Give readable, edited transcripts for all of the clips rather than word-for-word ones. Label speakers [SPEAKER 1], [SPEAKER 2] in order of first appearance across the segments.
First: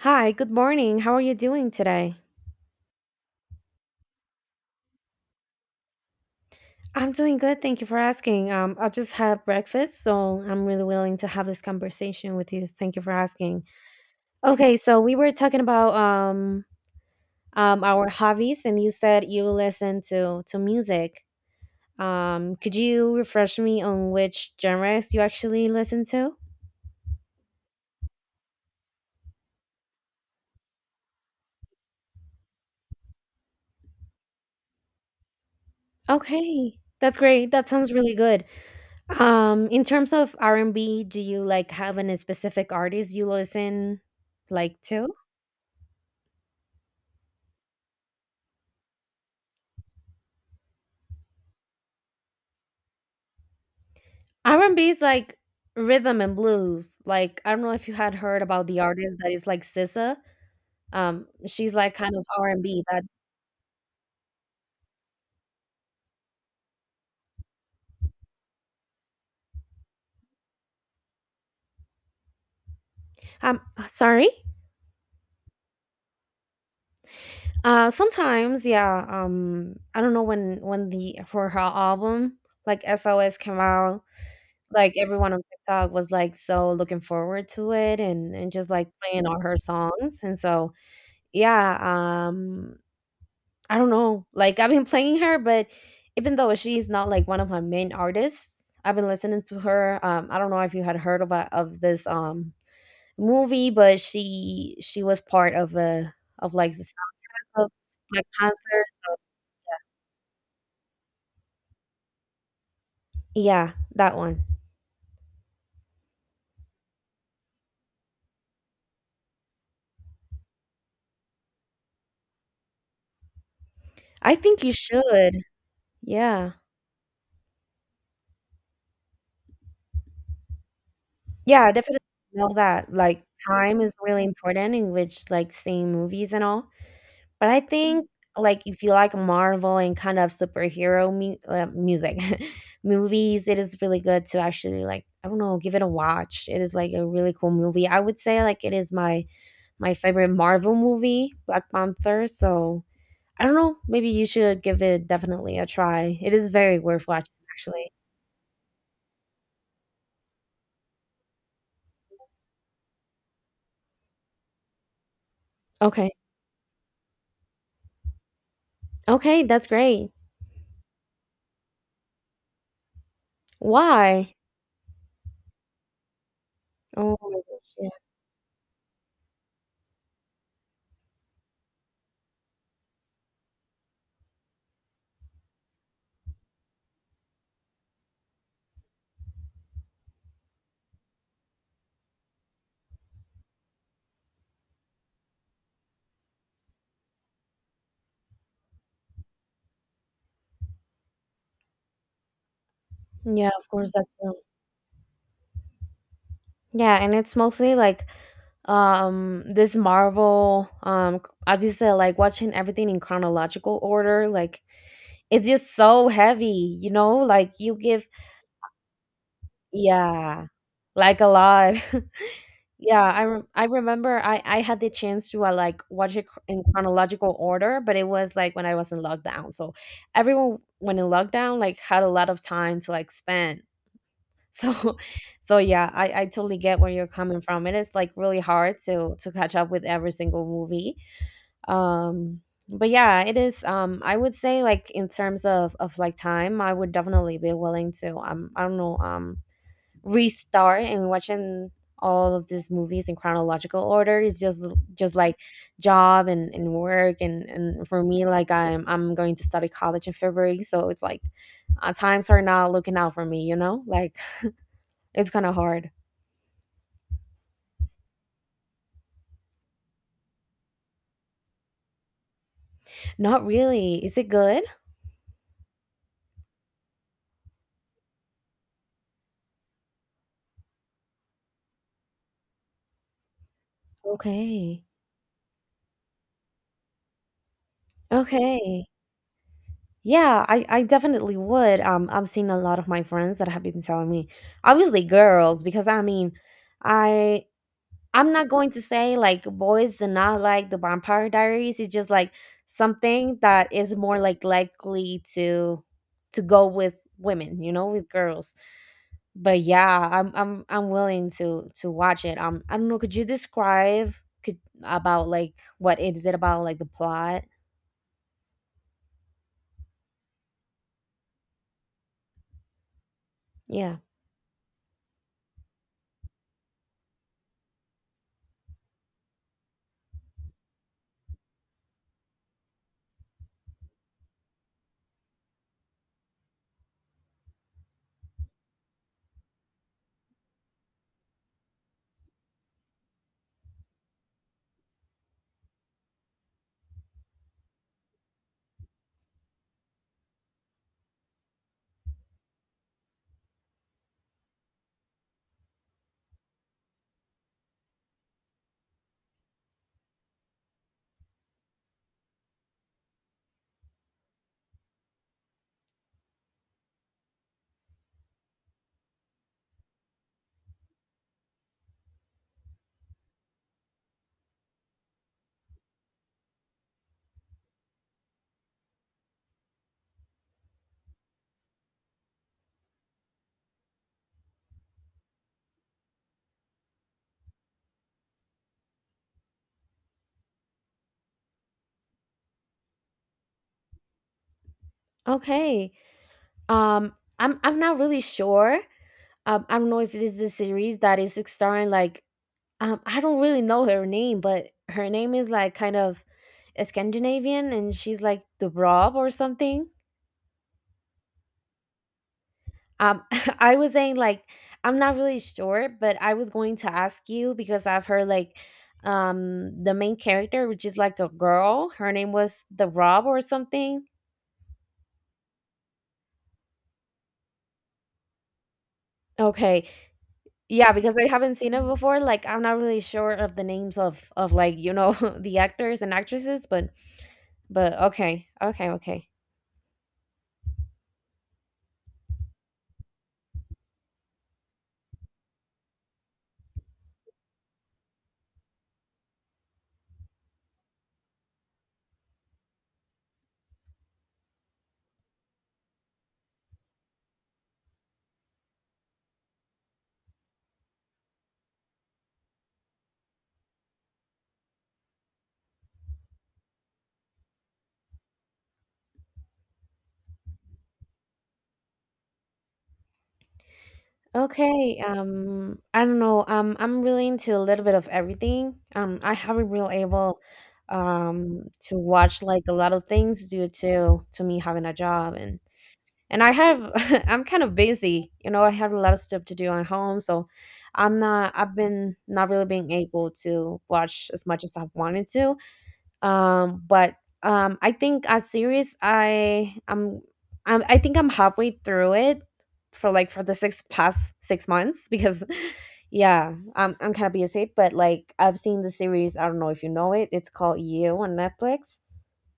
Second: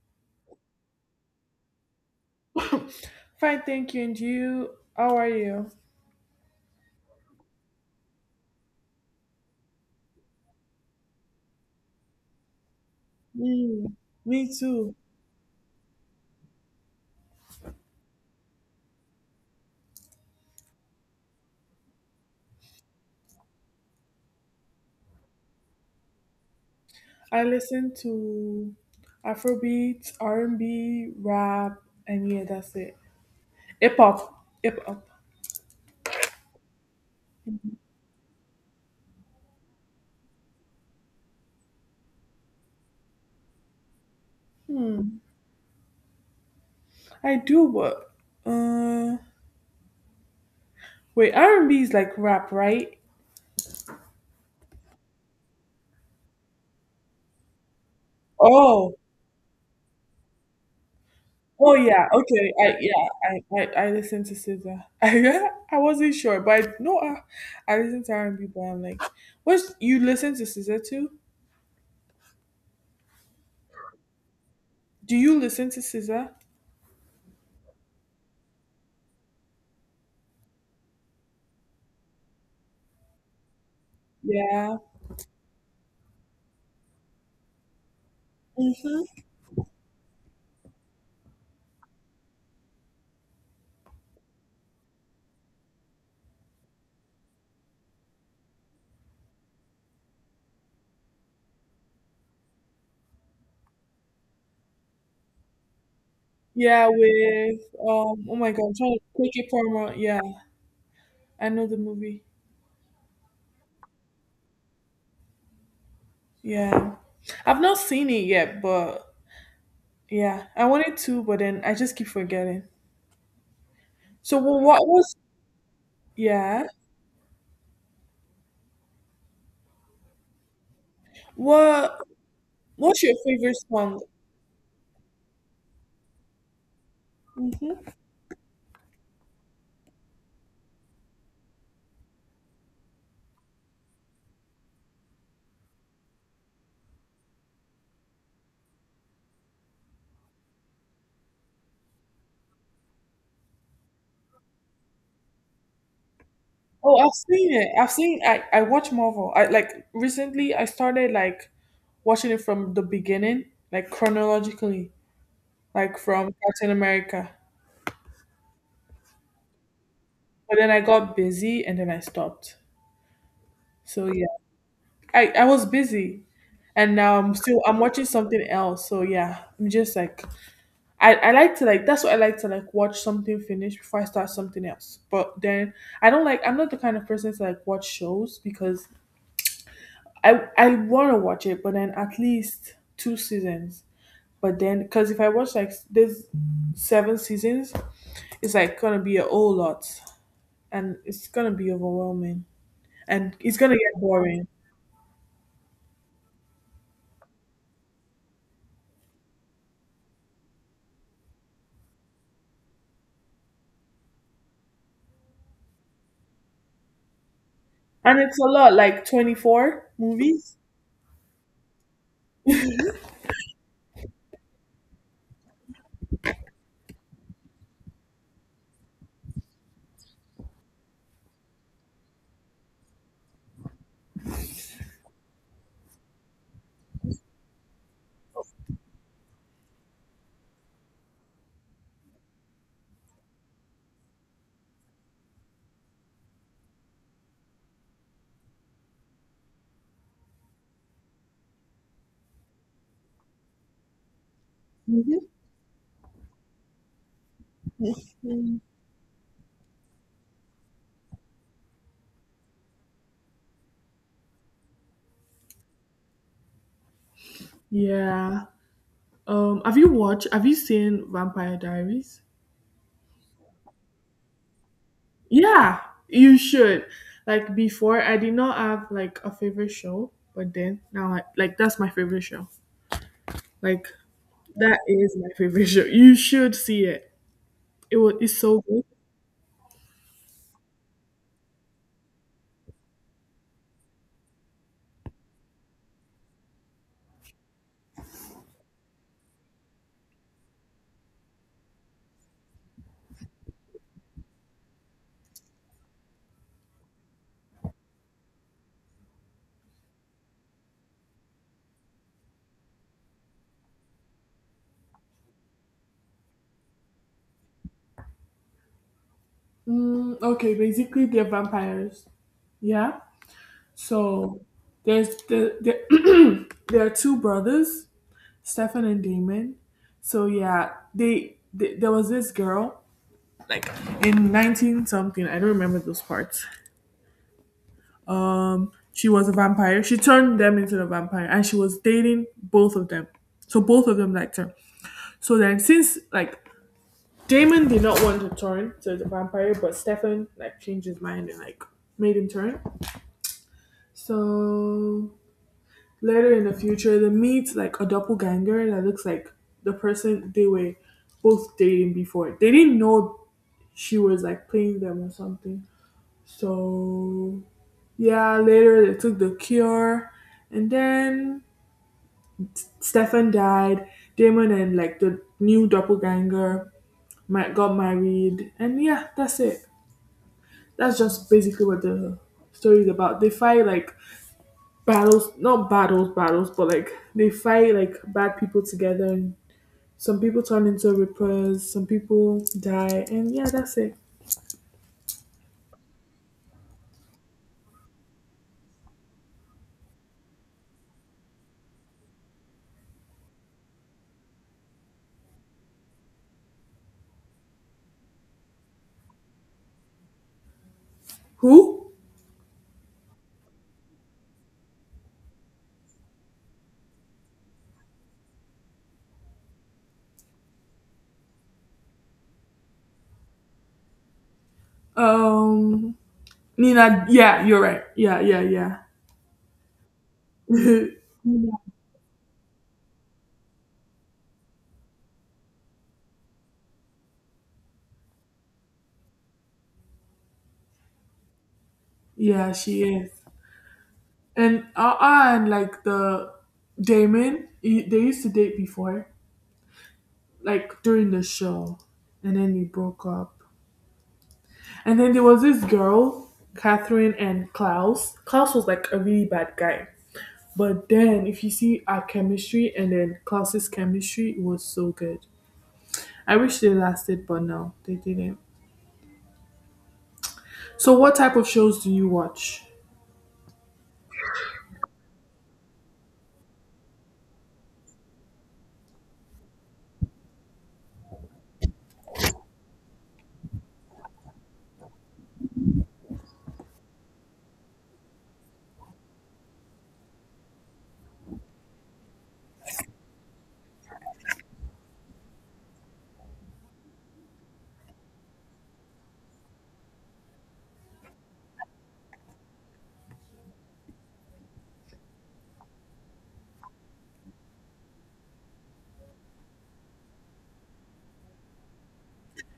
[SPEAKER 1] Hi, good morning. How are you doing today?
[SPEAKER 2] Fine, thank you. And you? How are you?
[SPEAKER 1] I'm doing good. Thank you for asking. I just had breakfast, so I'm really willing to have this conversation with you. Thank you for asking.
[SPEAKER 2] Mm, me
[SPEAKER 1] Okay,
[SPEAKER 2] too.
[SPEAKER 1] so we were talking about our hobbies, and you said you listen to music. Could you refresh me on which genres you actually listen to?
[SPEAKER 2] I listen to Afrobeat, R&B, rap, and yeah, that's it. Hip hop, hip hop.
[SPEAKER 1] Okay, that's great. That sounds really good. In terms of R&B, do you have any specific artist you listen like to?
[SPEAKER 2] Hmm. I do, but uh, wait, R&B is like rap, right?
[SPEAKER 1] R&B is like rhythm and blues. Like, I don't know if you had heard about the
[SPEAKER 2] Oh,
[SPEAKER 1] artist that is like SZA.
[SPEAKER 2] oh
[SPEAKER 1] She's like
[SPEAKER 2] yeah,
[SPEAKER 1] kind of
[SPEAKER 2] okay. I
[SPEAKER 1] R&B that
[SPEAKER 2] yeah, I listen to SZA. I wasn't sure, but no, I listen to R&B. But I'm like, what you listen to SZA too?
[SPEAKER 1] um Sorry.
[SPEAKER 2] Do you listen to SZA?
[SPEAKER 1] Uh, sometimes, yeah, I don't know when the for her album like SOS came out,
[SPEAKER 2] Yeah.
[SPEAKER 1] like everyone on TikTok was like so looking forward to it and just like
[SPEAKER 2] Hmm.
[SPEAKER 1] playing all her songs. And so, yeah, um, I don't know. Like I've been playing her, but even though she's not like one of my main artists, I've been listening to her. I don't know if you had heard about of this movie, but she was part of a of like the
[SPEAKER 2] Yeah,
[SPEAKER 1] Sound
[SPEAKER 2] with
[SPEAKER 1] of Black
[SPEAKER 2] oh my
[SPEAKER 1] Panther.
[SPEAKER 2] god, I'm trying to take it from yeah. I know the movie.
[SPEAKER 1] Yeah, that one.
[SPEAKER 2] Yeah. I've not seen it yet, but yeah. I wanted to, but then I just keep forgetting.
[SPEAKER 1] I
[SPEAKER 2] So
[SPEAKER 1] think you
[SPEAKER 2] what was.
[SPEAKER 1] should. Yeah,
[SPEAKER 2] Yeah.
[SPEAKER 1] yeah, I
[SPEAKER 2] What
[SPEAKER 1] definitely know that.
[SPEAKER 2] what's your
[SPEAKER 1] Like
[SPEAKER 2] favorite
[SPEAKER 1] time is
[SPEAKER 2] song?
[SPEAKER 1] really important in which like seeing movies and all. But I
[SPEAKER 2] Hmm.
[SPEAKER 1] think, like, if you like Marvel and kind of superhero music, movies, it is really good to actually, like I don't know, give it a watch. It is like a really cool movie. I would say like it is my my favorite Marvel movie, Black Panther. So I don't know, maybe you should give it definitely a try. It is very
[SPEAKER 2] Oh,
[SPEAKER 1] worth
[SPEAKER 2] I've
[SPEAKER 1] watching,
[SPEAKER 2] seen it.
[SPEAKER 1] actually.
[SPEAKER 2] I watch Marvel. I, like, recently I started, like, watching it from the beginning, like chronologically, like
[SPEAKER 1] Okay,
[SPEAKER 2] from Captain America.
[SPEAKER 1] okay, that's great.
[SPEAKER 2] But then I got busy and then I stopped. So yeah,
[SPEAKER 1] Why?
[SPEAKER 2] I was busy and
[SPEAKER 1] Oh
[SPEAKER 2] now I'm
[SPEAKER 1] my gosh,
[SPEAKER 2] still, I'm watching something else. So yeah, I'm just like I like to, like, that's what I like to, like, watch something finish before I start something else. But then I don't, like, I'm not the kind of person to like watch shows because I want to watch it, but then at least two seasons. But then because if I watch, like, there's seven seasons, it's like gonna be a whole lot and it's gonna be overwhelming
[SPEAKER 1] yeah,
[SPEAKER 2] and
[SPEAKER 1] yeah,
[SPEAKER 2] it's
[SPEAKER 1] of
[SPEAKER 2] gonna
[SPEAKER 1] course
[SPEAKER 2] get
[SPEAKER 1] that's wrong.
[SPEAKER 2] boring.
[SPEAKER 1] Yeah, and it's mostly like this marvel as you said, like watching everything in chronological order, like it's just so heavy, you know, like you give
[SPEAKER 2] And it's a lot, like 24
[SPEAKER 1] yeah,
[SPEAKER 2] movies.
[SPEAKER 1] like a lot. Yeah, I remember I had the chance to like watch it in chronological order, but it was like when I was in lockdown. So everyone when in lockdown like had a lot of time to like spend. So so yeah, I totally get where you're coming from. It is like really hard to catch up with every single movie. Um, but yeah, it is, um, I would say, like in terms of like time, I would definitely be willing to I don't know, um, restart and watching all of these movies in chronological order is just
[SPEAKER 2] Mhm.
[SPEAKER 1] like job and work and for me, like I'm going to study college in February. So it's like, times are not looking out for me, you know. Like it's kind of hard.
[SPEAKER 2] Yeah. Have you watched? Have you seen Vampire Diaries?
[SPEAKER 1] Not really, is it good?
[SPEAKER 2] Yeah, you should. Like before, I did not have like a favorite show, but then now, like that's my favorite show. Like that
[SPEAKER 1] Okay,
[SPEAKER 2] is my favorite show. You should see it. It was it's so good.
[SPEAKER 1] okay. Yeah, I definitely would. I'm seeing a lot of my friends that have been telling me, obviously girls, because I mean, I I'm not going to say like boys do not like the Vampire Diaries. It's just like something that is more like likely to go with women, you know, with girls. But yeah, I'm willing to watch it. I don't know. Could you describe could about like what is it about, like the plot?
[SPEAKER 2] Mm, okay, basically they're vampires. Yeah.
[SPEAKER 1] Yeah.
[SPEAKER 2] So there's the there are two brothers, Stefan and Damon. So yeah, there was this girl, like in 19 something. I don't remember those parts. She was a vampire. She turned them into a vampire and she was dating both of them. So both of them liked her. So then since like Damon did not want to turn to the vampire, but Stefan like changed his mind and like made him turn. So later in the future they meet like a doppelganger that looks like the person they were both dating before. They didn't know she was like playing them or something. So yeah, later they took the cure and then Stefan died. Damon and like the new doppelganger got married, and yeah, that's it. That's just basically what the story is about. They fight like battles, not battles, battles, but like they fight like bad people together. And some people turn into rippers, some people die, and yeah, that's it.
[SPEAKER 1] Okay. Um, I'm not really sure. I don't know if this is a series that is starring like I don't really know her name, but her name is like kind of Scandinavian, and she's like the Rob or something.
[SPEAKER 2] Who?
[SPEAKER 1] Um, I was saying like I'm not really sure, but I was going to ask you because I've heard like the main character, which is like a girl, her name was the Rob or something.
[SPEAKER 2] Um Nina, yeah, you're right. Yeah, yeah, yeah.
[SPEAKER 1] Okay, yeah, because I haven't
[SPEAKER 2] Nina.
[SPEAKER 1] seen it before. Like, I'm not really sure of the names of like, you know, the actors and actresses, but okay, okay, okay,
[SPEAKER 2] Yeah, she is. And like the Damon, they used to date before, like during the show, and then they broke up. And then there was this girl, Catherine and Klaus. Klaus was like a really bad guy. But then if you see our chemistry and then Klaus's chemistry, it was so good. I wish they lasted, but no, they didn't. So, what type of shows do you watch?
[SPEAKER 1] okay. I don't know. I'm really into a little bit of everything. I haven't really able to watch like a lot of things due to me having a job and I have. I'm kind of busy. You know, I have a lot of stuff to do at home, so I'm not. I've been not really being able to watch as much as I've wanted to, um, but um, I think a series I think I'm halfway through it for like for the six past six months because yeah, I'm kind of busy, but like I've seen the series. I don't know if you know it. It's called You on Netflix.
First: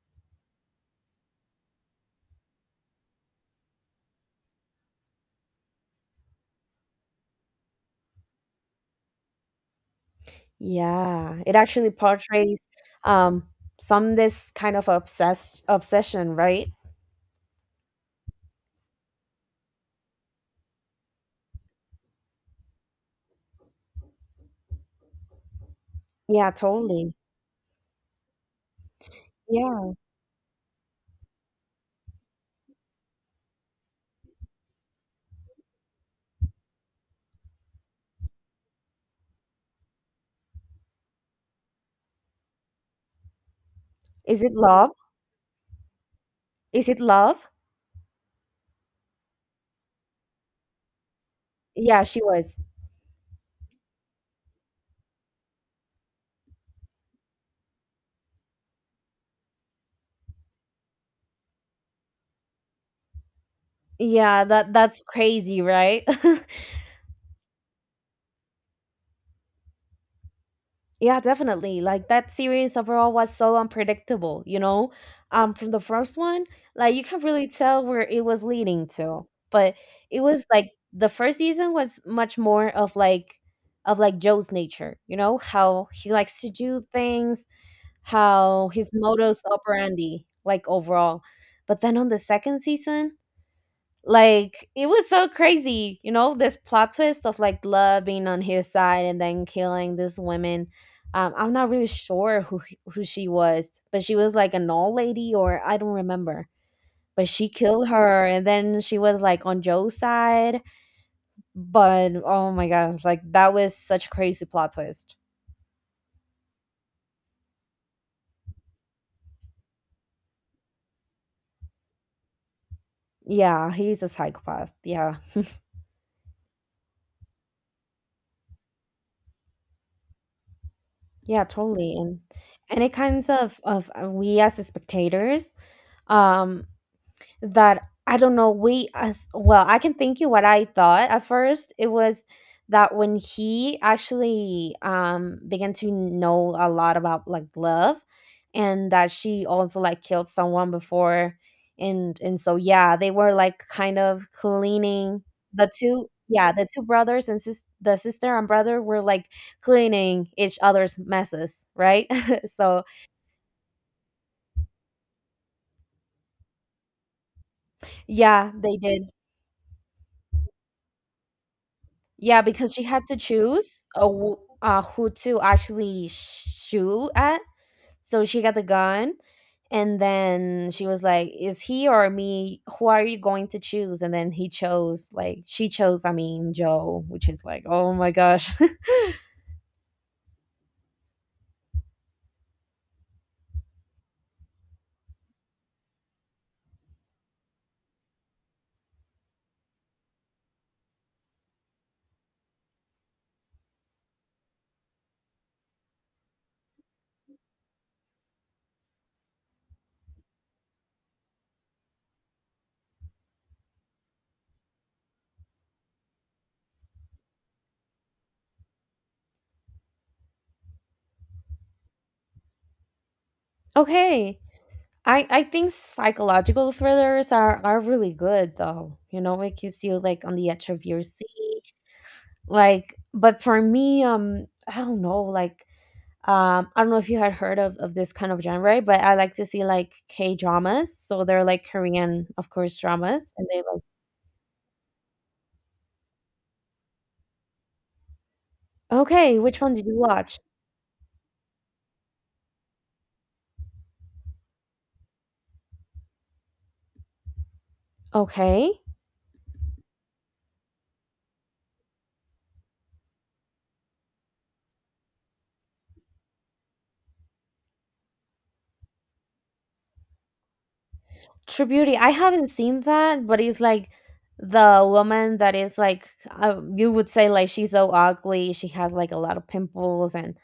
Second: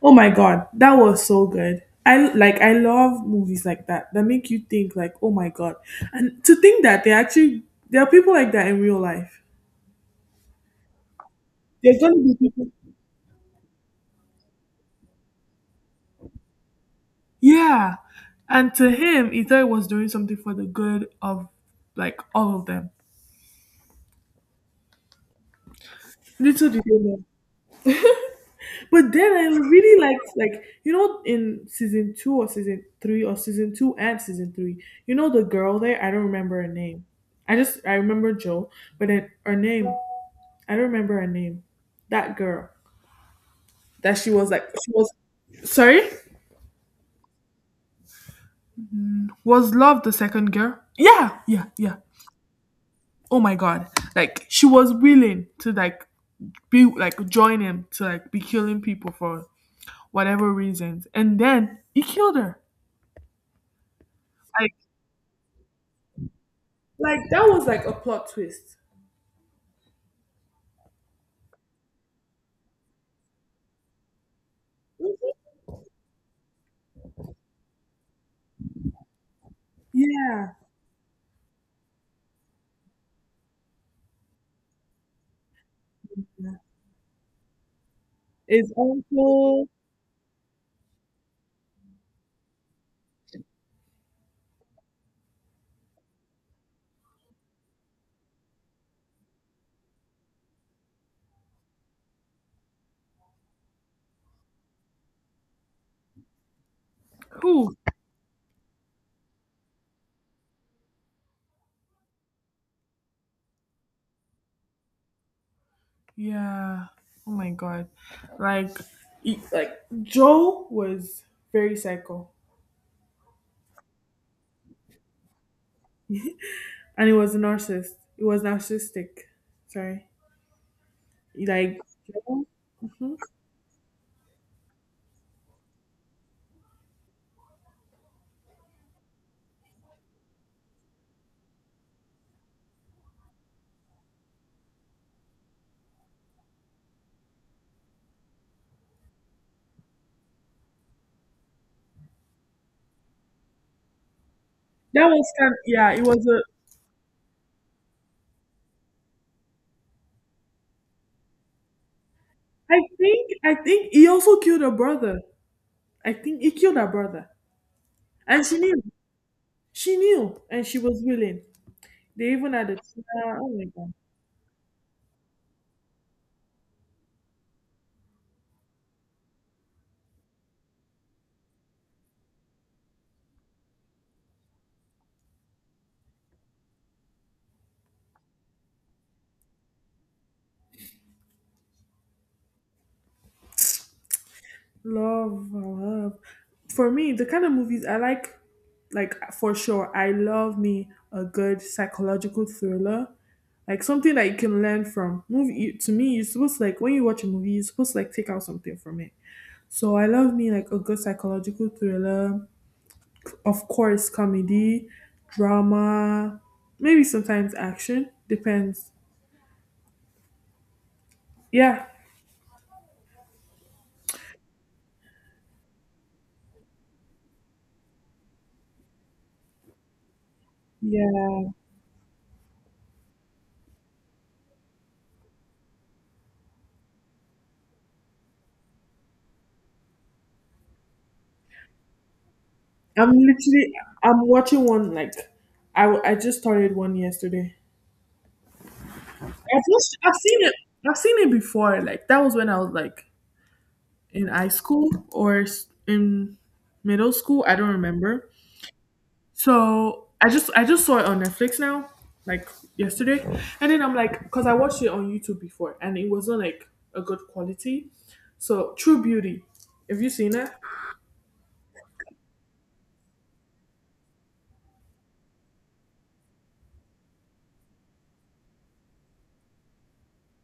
[SPEAKER 2] Oh my god, that was so good. I love movies like that that make you think like, oh my god. And to think that they actually there are people like that in real life.
[SPEAKER 1] Yeah, it actually
[SPEAKER 2] There's gonna be
[SPEAKER 1] portrays
[SPEAKER 2] people.
[SPEAKER 1] um some this kind of obsessed obsession, right?
[SPEAKER 2] Yeah. And to him, he thought it was doing something for the good of like all of them.
[SPEAKER 1] Yeah,
[SPEAKER 2] Little did they
[SPEAKER 1] totally.
[SPEAKER 2] know. But then I
[SPEAKER 1] Yeah.
[SPEAKER 2] really liked, like, in season two or season three or season two and season three, the girl there, I don't remember her name. I remember Joe, but then her name, I don't remember her name. That girl that she
[SPEAKER 1] Is
[SPEAKER 2] was
[SPEAKER 1] it
[SPEAKER 2] like,
[SPEAKER 1] love?
[SPEAKER 2] she was, sorry?
[SPEAKER 1] Is it love?
[SPEAKER 2] Was Love the second girl? Yeah, yeah, yeah.
[SPEAKER 1] Yeah, she was.
[SPEAKER 2] Oh my God. Like, she was willing to, like, be, like, join him to, like, be killing people for whatever reasons. And then he killed her.
[SPEAKER 1] Yeah, that
[SPEAKER 2] Like.
[SPEAKER 1] that's crazy, right?
[SPEAKER 2] That was like a plot twist.
[SPEAKER 1] Yeah, definitely. Like that series overall was so unpredictable, you know? From the first one, like you can really tell where it was leading to. But it was
[SPEAKER 2] Yeah.
[SPEAKER 1] like the first season was much more of like Joe's nature, you know, how he likes to do things, how
[SPEAKER 2] His
[SPEAKER 1] his modus
[SPEAKER 2] uncle.
[SPEAKER 1] operandi, like overall. But then on the second season, like it was so crazy, you know, this plot twist of like love being on his side and then killing this woman I'm not really sure who she was, but she was like an old lady or I don't remember. But she
[SPEAKER 2] Who?
[SPEAKER 1] killed her, and then she was like on Joe's side. But oh my gosh, like that was such a crazy plot twist.
[SPEAKER 2] Yeah. Oh my god. Like, like Joe was very psycho,
[SPEAKER 1] Yeah, he's a psychopath. Yeah,
[SPEAKER 2] and he was a narcissist. He was narcissistic. Sorry.
[SPEAKER 1] yeah,
[SPEAKER 2] Like
[SPEAKER 1] totally. and
[SPEAKER 2] Joe.
[SPEAKER 1] and it
[SPEAKER 2] Mhm.
[SPEAKER 1] kinds of we as the spectators um that I don't know, we as well, I can think you what I thought at first. It was that when he actually began to know a lot about like love and that she also like killed someone before and so yeah, they were like kind of
[SPEAKER 2] That
[SPEAKER 1] cleaning
[SPEAKER 2] was kind of,
[SPEAKER 1] the
[SPEAKER 2] yeah. It
[SPEAKER 1] two.
[SPEAKER 2] was a.
[SPEAKER 1] Yeah, the two brothers and the sister and brother were like cleaning each other's messes, right? So
[SPEAKER 2] I think he also killed her brother. I think he killed her brother, and
[SPEAKER 1] yeah,
[SPEAKER 2] she
[SPEAKER 1] they
[SPEAKER 2] knew.
[SPEAKER 1] did.
[SPEAKER 2] She knew, and she was willing. They
[SPEAKER 1] Yeah,
[SPEAKER 2] even had
[SPEAKER 1] because
[SPEAKER 2] a.
[SPEAKER 1] she had to
[SPEAKER 2] Oh my
[SPEAKER 1] choose
[SPEAKER 2] god.
[SPEAKER 1] who to actually shoot at. So she got the gun, and then she was like, "Is he or me? Who are you going to choose?" And then he chose, like, she chose. I mean, Joe, which is like, oh my gosh.
[SPEAKER 2] Love, love. For me, the kind of movies I like for sure, I love me a good psychological thriller, like something that you can learn from. To me, you're supposed to, like, when you watch a movie, you're supposed to like take out something from it. So I love me like a good psychological thriller, of course, comedy, drama, maybe sometimes action, depends. Yeah,
[SPEAKER 1] Okay, I think psychological thrillers are really good though. You know, it keeps you like on the edge of your
[SPEAKER 2] yeah.
[SPEAKER 1] seat. Like, but for me, I don't know, like um, I don't know if you had heard of this kind of genre, but I like to see like k dramas so they're like Korean of course
[SPEAKER 2] I'm
[SPEAKER 1] dramas, and they
[SPEAKER 2] literally,
[SPEAKER 1] like
[SPEAKER 2] I'm watching one, like I just started one yesterday. I've
[SPEAKER 1] okay, which one did
[SPEAKER 2] watched,
[SPEAKER 1] you
[SPEAKER 2] I've
[SPEAKER 1] watch?
[SPEAKER 2] seen it. I've seen it before. Like that was when I was like in high school or in middle school. I don't remember.
[SPEAKER 1] Okay.
[SPEAKER 2] So I just saw it on Netflix now, like yesterday, and then I'm like, because I watched it on YouTube before, and it wasn't like a good quality. So True Beauty, have you seen it?
[SPEAKER 1] True Beauty. I haven't seen that, but it's like the woman that is like you would say like she's so ugly. She has like a lot of pimples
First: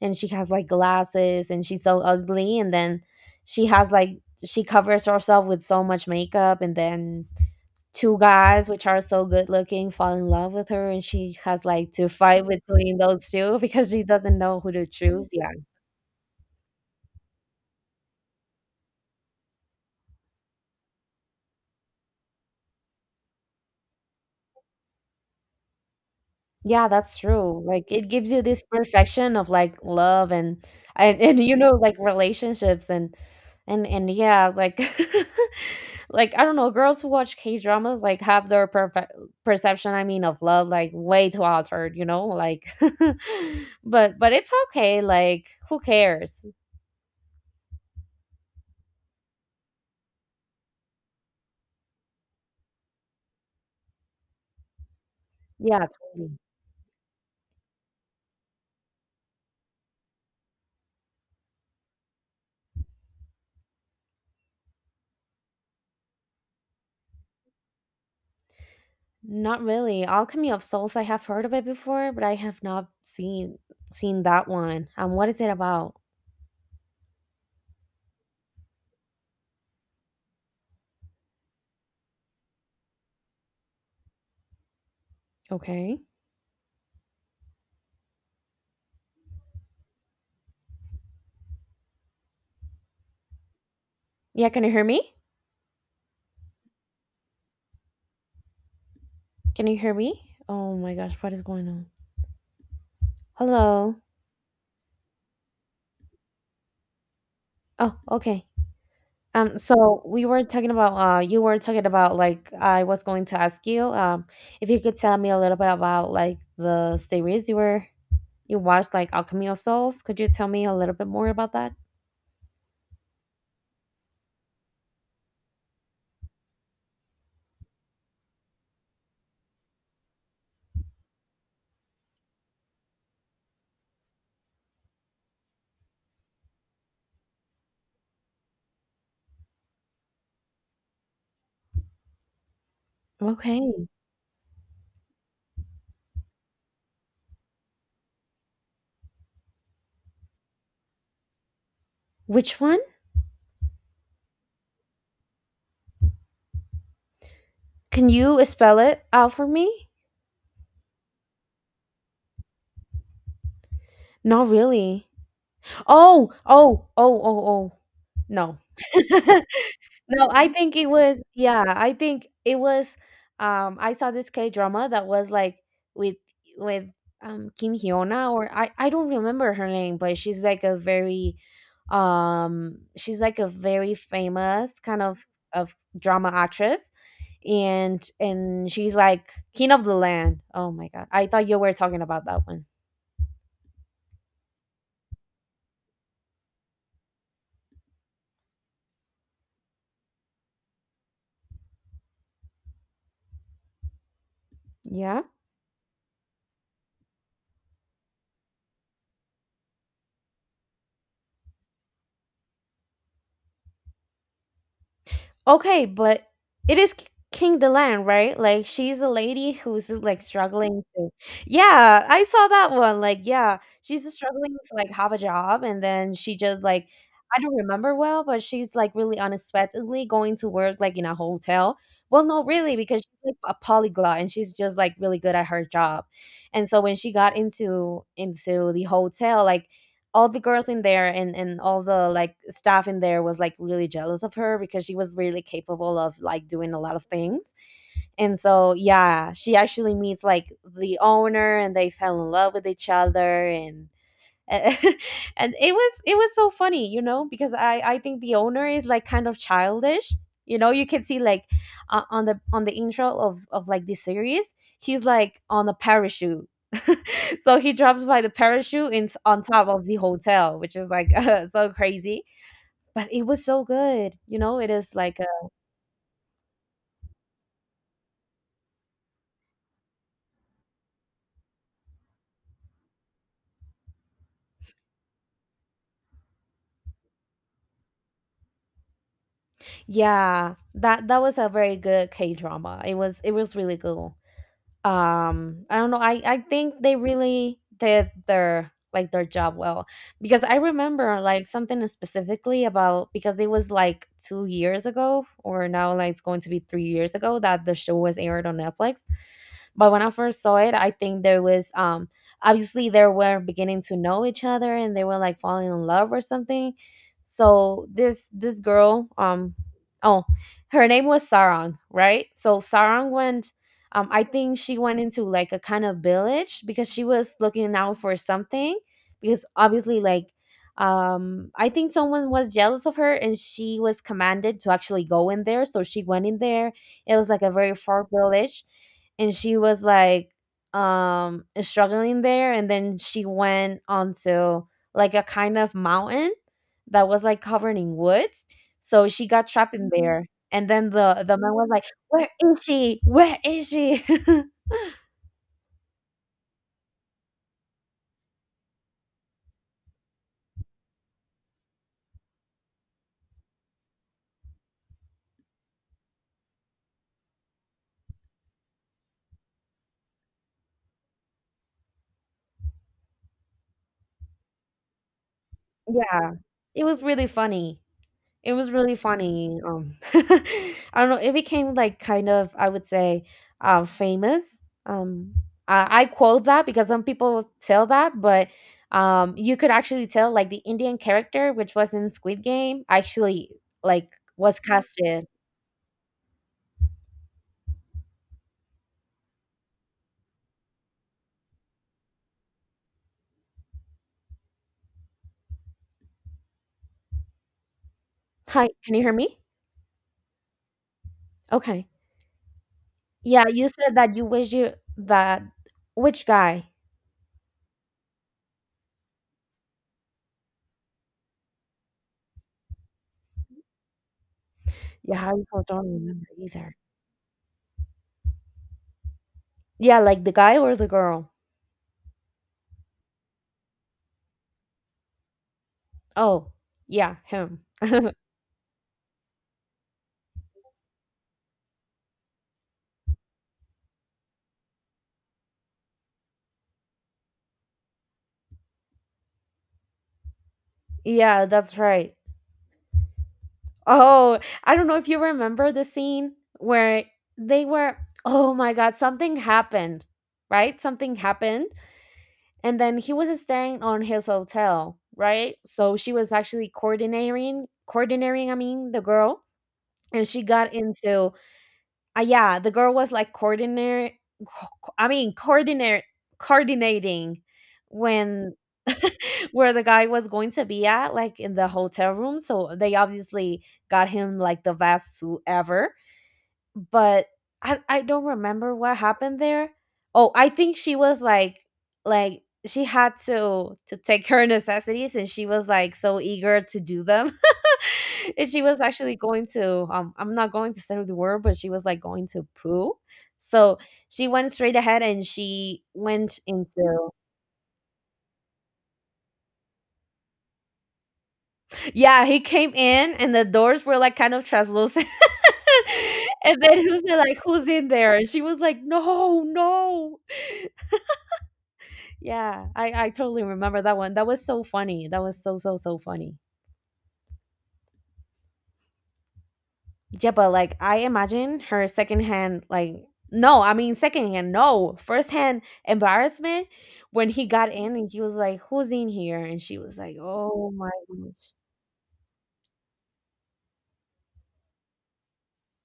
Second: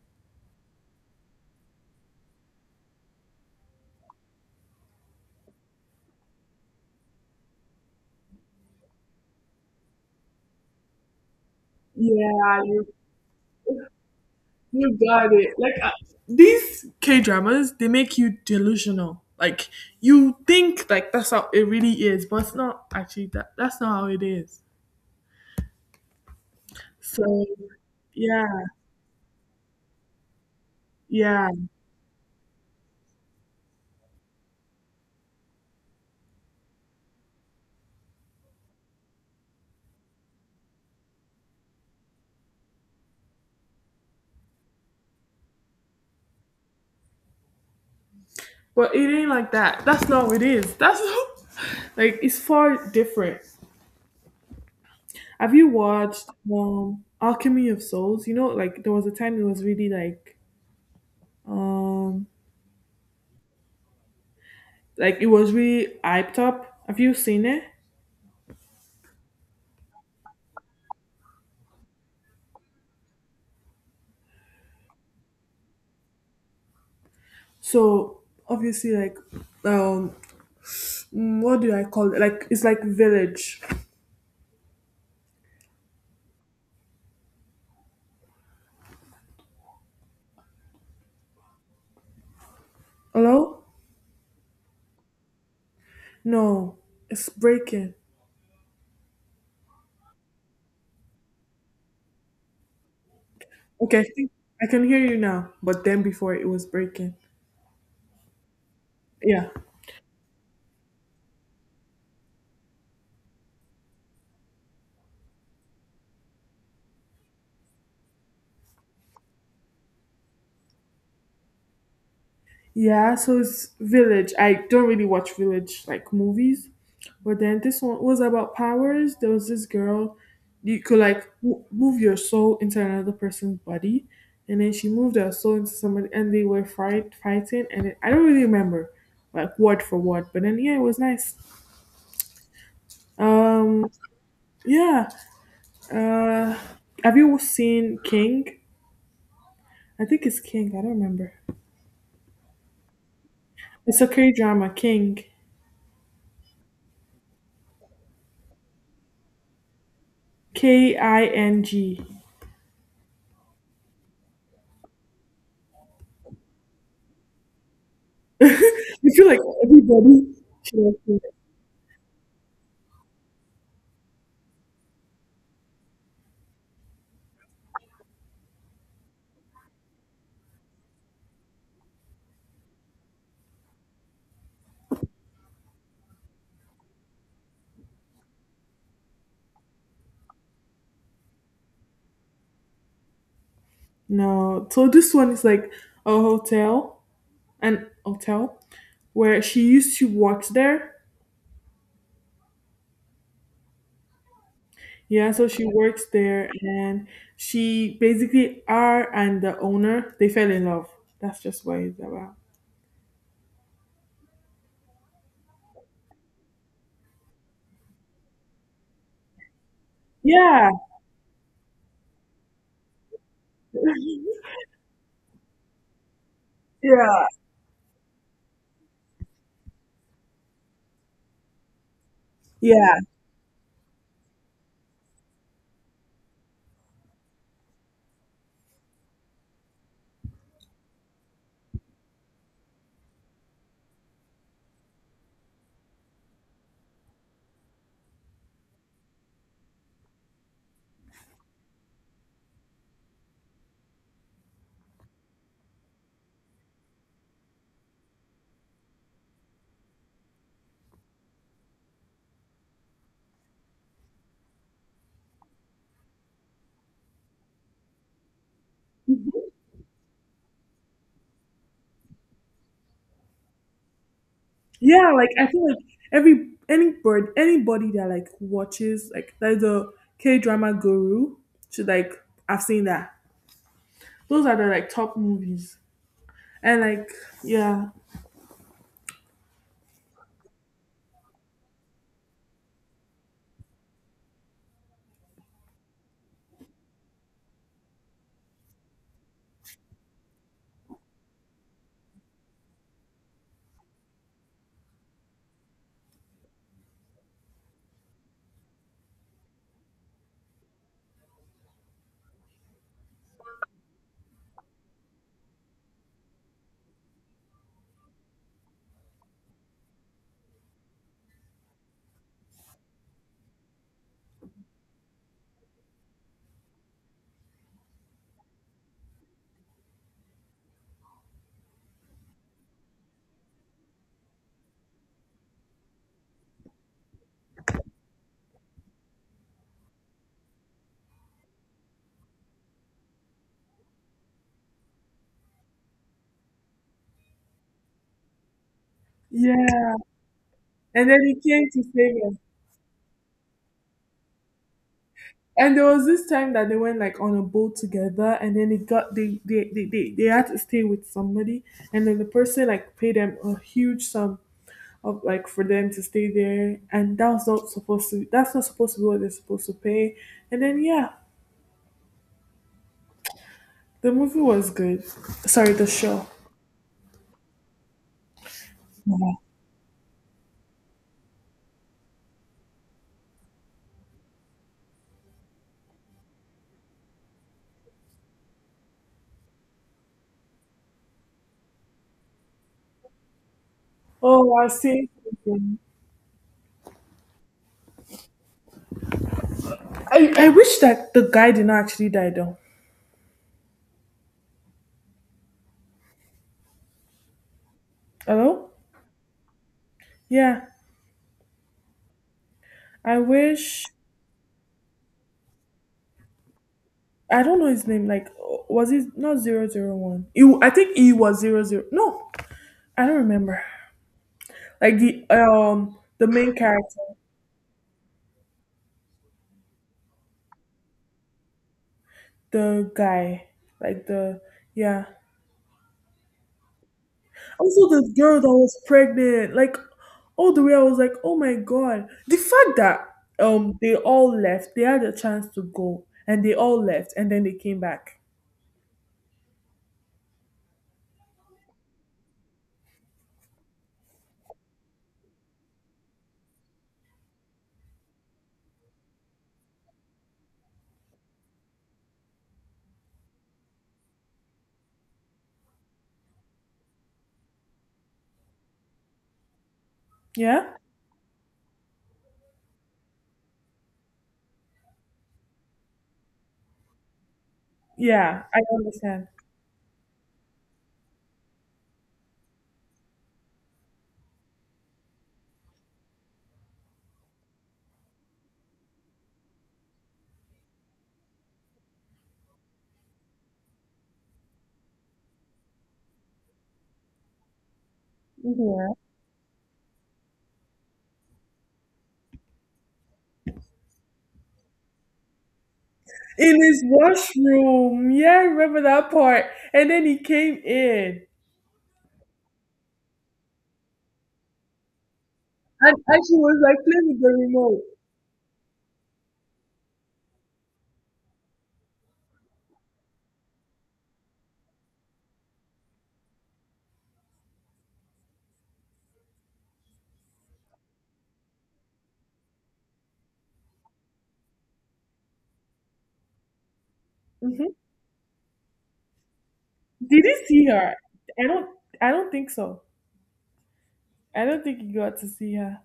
[SPEAKER 1] and she has like glasses and she's so ugly. And then she has like she covers herself with so much makeup. And then two guys which are so good looking fall in love with her, and she has like to fight
[SPEAKER 2] Yeah, you
[SPEAKER 1] between those two because she doesn't know who to
[SPEAKER 2] You
[SPEAKER 1] choose.
[SPEAKER 2] got
[SPEAKER 1] Yeah.
[SPEAKER 2] it. Like these K dramas, they make you delusional. Like you think like that's how it really is, but it's not actually that. That's not how it is.
[SPEAKER 1] Yeah, that's
[SPEAKER 2] So
[SPEAKER 1] true. Like it gives you this
[SPEAKER 2] yeah,
[SPEAKER 1] perfection of like love and
[SPEAKER 2] yeah,
[SPEAKER 1] you know, like relationships and yeah, like like I don't know, girls who watch K-dramas like have their perfect perception, I mean, of love like way too altered, you know? Like but it's okay, like who cares?
[SPEAKER 2] but it ain't like that. That's not how it is. That's like it's far different. Have you
[SPEAKER 1] Yeah,
[SPEAKER 2] watched
[SPEAKER 1] totally.
[SPEAKER 2] Alchemy of Souls? You know, like there was a time it was really um like it was really hyped up. Have you seen it?
[SPEAKER 1] Not really. Alchemy of Souls, I have heard of it before, but I have not seen seen that one. What is it about?
[SPEAKER 2] So obviously, like um what do I call it? Like it's like village.
[SPEAKER 1] Okay.
[SPEAKER 2] Hello?
[SPEAKER 1] Yeah, can you hear me?
[SPEAKER 2] No, it's breaking.
[SPEAKER 1] Can you hear me? Oh my gosh, what is going on? Hello.
[SPEAKER 2] Okay, I think I can hear you now, but then before it was breaking.
[SPEAKER 1] Oh, okay.
[SPEAKER 2] Yeah.
[SPEAKER 1] So we were talking about you were talking about like I was going to ask you if you could tell me a little bit about like the series you were you watched, like Alchemy of Souls. Could you tell me a little bit more about that?
[SPEAKER 2] Yeah, so it's village. I don't really watch village like movies, but then this one was about powers. There was this girl, you could like move your soul into another person's body, and then she moved her soul into somebody, and they were fighting. And it, I don't really remember, like word for word, but then yeah, it was nice.
[SPEAKER 1] Okay.
[SPEAKER 2] Um, Yeah. Uh, have you seen King? I think it's King. I don't remember.
[SPEAKER 1] Which one?
[SPEAKER 2] It's a K drama. King.
[SPEAKER 1] Can you spell it out for me?
[SPEAKER 2] K I N G.
[SPEAKER 1] Not really. Oh, oh, oh, oh, oh. No.
[SPEAKER 2] I feel like everybody
[SPEAKER 1] No, I think
[SPEAKER 2] should
[SPEAKER 1] it
[SPEAKER 2] have seen
[SPEAKER 1] was
[SPEAKER 2] it.
[SPEAKER 1] yeah, I think it was I saw this K drama that was like with with Kim Hyuna or I don't remember her name, but she's like a very she's like a very famous kind of drama actress and she's like King of the Land. Oh my god. I thought you were talking about that one.
[SPEAKER 2] No. So this one is like a hotel, an hotel where she used to work there.
[SPEAKER 1] Yeah.
[SPEAKER 2] Yeah, so she works there and she basically, her and the owner, they fell in love. That's just what it's about.
[SPEAKER 1] Okay, but it is K- King the Land, right? Like she's a lady who's like
[SPEAKER 2] Yeah.
[SPEAKER 1] struggling to. Yeah, I saw that one. Like, yeah, she's struggling to like have a job, and then she just like.
[SPEAKER 2] Yeah.
[SPEAKER 1] I don't remember well, but she's like really unexpectedly going to work like in a hotel. Well, no, really,
[SPEAKER 2] Yeah.
[SPEAKER 1] because she's like a polyglot and she's just like really good at her job. And so when she got into the hotel, like all the girls in there and all the like staff in there was like really jealous of her because she was really capable of like doing a lot of things. And so, yeah, she actually meets like the owner and they fell in love with each other. And and it was so funny, you know, because I think the owner is like kind of childish. You know, you can see like on the intro of like this series, he's like on a parachute. so he drops by the parachute in, on top of the hotel, which is like so crazy, but it was so good, you know. It is
[SPEAKER 2] Yeah,
[SPEAKER 1] like a,
[SPEAKER 2] like I feel like every any bird anybody that like watches, like there's a K drama guru should like. I've seen that. Those are the like top movies. And like yeah.
[SPEAKER 1] yeah, that was a very good k drama It was really good. I don't know, I think they really did their like their job well, because I remember like something specifically about, because it was like 2 years ago, or now like it's going to be 3 years ago, that the show was aired on Netflix. But when I first saw it, I think there was obviously they were beginning to know each other and they were like falling in love or something. So this girl, oh, her name was Sarang, right? So Sarang, when, I think she went into like a kind of village because she was looking out for something, because obviously like I think someone was jealous of her and she was commanded to actually go in there, so she went in there. It was like a very far village, and she was like struggling there, and then she went onto like a kind of mountain that was like covered in woods. So she got trapped in Mhm.
[SPEAKER 2] Yeah.
[SPEAKER 1] there, and then
[SPEAKER 2] And then
[SPEAKER 1] the
[SPEAKER 2] he
[SPEAKER 1] man was
[SPEAKER 2] came to
[SPEAKER 1] like,
[SPEAKER 2] save
[SPEAKER 1] where
[SPEAKER 2] us.
[SPEAKER 1] is she? Where is she?
[SPEAKER 2] And there was this time that they went like on a boat together and then they got they had to stay with somebody, and then the person like paid them a huge sum of like for them to stay there, and that was not supposed to, that's not supposed to be what they're supposed to pay. And then yeah, the movie was good. Sorry, the show.
[SPEAKER 1] Yeah, it was really funny. It was really
[SPEAKER 2] Yeah.
[SPEAKER 1] funny. I don't know. It became like kind of, I would say, famous. I quote that because some people tell that, but you could actually tell like the Indian character, which was in Squid Game, actually like
[SPEAKER 2] Oh,
[SPEAKER 1] was
[SPEAKER 2] I see.
[SPEAKER 1] casted.
[SPEAKER 2] I wish that the guy did not actually die though.
[SPEAKER 1] Hi,
[SPEAKER 2] Hello?
[SPEAKER 1] can you hear me?
[SPEAKER 2] Yeah.
[SPEAKER 1] Okay.
[SPEAKER 2] I
[SPEAKER 1] Yeah, you
[SPEAKER 2] wish.
[SPEAKER 1] said that you wish you that, which guy?
[SPEAKER 2] I don't know his name. Like, was it not 001? You I think he was zero zero. No, I don't remember. Like the
[SPEAKER 1] Yeah, I don't
[SPEAKER 2] um the
[SPEAKER 1] remember
[SPEAKER 2] main
[SPEAKER 1] either.
[SPEAKER 2] character,
[SPEAKER 1] Yeah, like the guy or the girl?
[SPEAKER 2] the guy, like the yeah.
[SPEAKER 1] Oh, yeah, him.
[SPEAKER 2] Also, this girl that was pregnant, like all the way, I was like, oh my god. The fact that they all left, they had a chance to go, and they all left, and then they came back.
[SPEAKER 1] Yeah, that's right. Oh, I don't know if you remember the scene where they were, oh my God, something happened, right? Something happened. And then he was staying on his hotel, right? So she was actually coordinating, coordinating, I mean, the girl. And she got
[SPEAKER 2] Yeah,
[SPEAKER 1] into, yeah, the girl was like coordinate, I mean, coordinate, coordinating
[SPEAKER 2] yeah,
[SPEAKER 1] when
[SPEAKER 2] I understand.
[SPEAKER 1] where the guy was going to be at, like in the hotel room. So they obviously got him like the best suit ever. But I don't remember what happened there. Oh, I think she was like she had to take her necessities and she was like so eager to do them. and she was
[SPEAKER 2] Yeah.
[SPEAKER 1] actually going to I'm not going to say the word, but she was like going to poo. So she went straight ahead and she went
[SPEAKER 2] In his
[SPEAKER 1] into
[SPEAKER 2] washroom, yeah, I remember that part. And then he came in,
[SPEAKER 1] Yeah, he came in and the doors were like kind of translucent.
[SPEAKER 2] and, she was
[SPEAKER 1] and
[SPEAKER 2] like
[SPEAKER 1] then he was
[SPEAKER 2] playing with the
[SPEAKER 1] like, who's
[SPEAKER 2] remote.
[SPEAKER 1] in there? And she was like, no, no. Yeah, I totally remember that one. That was so funny. That was so, so, so funny. Yeah, but like I imagine her secondhand, like, no, I mean, secondhand, no, firsthand embarrassment when he
[SPEAKER 2] Hmm.
[SPEAKER 1] got in and he was like, who's in here? And she was like,
[SPEAKER 2] Did he see
[SPEAKER 1] oh my
[SPEAKER 2] her? I
[SPEAKER 1] gosh.
[SPEAKER 2] don't. I don't think so. I don't think he got to see her.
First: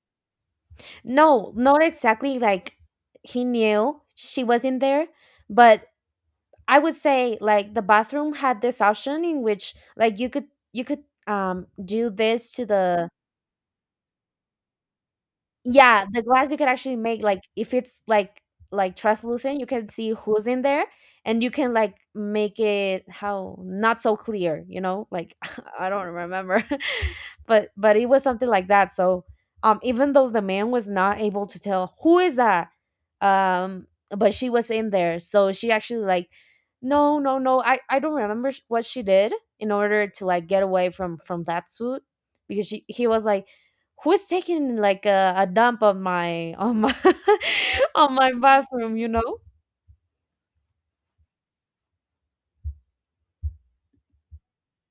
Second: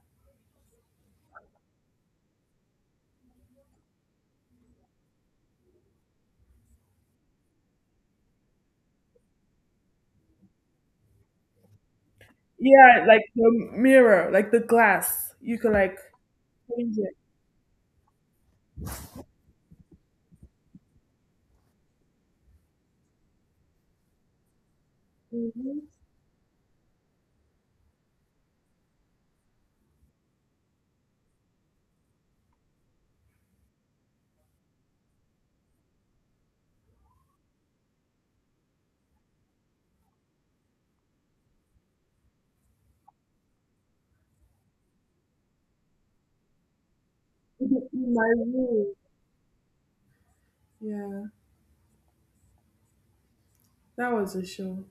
[SPEAKER 1] No, not exactly like he knew she was in there, but I would say like the bathroom had this option in which like you could do this to
[SPEAKER 2] Yeah,
[SPEAKER 1] the
[SPEAKER 2] like the mirror, like the glass. You could like
[SPEAKER 1] yeah, the glass, you could actually
[SPEAKER 2] change it.
[SPEAKER 1] make like if it's like translucent, you can see who's in there and you can like make it how not so clear, you know? Like
[SPEAKER 2] Mhm.
[SPEAKER 1] I don't remember. But it was something like that. So even though the man was not able to tell who is that, um but she was in there, so she actually like no no no I don't remember what she did in order to like get away from that suit, because she he was like, who is taking like a dump on my
[SPEAKER 2] In
[SPEAKER 1] on
[SPEAKER 2] my
[SPEAKER 1] my
[SPEAKER 2] room.
[SPEAKER 1] bathroom, you know.
[SPEAKER 2] Yeah, that was a show.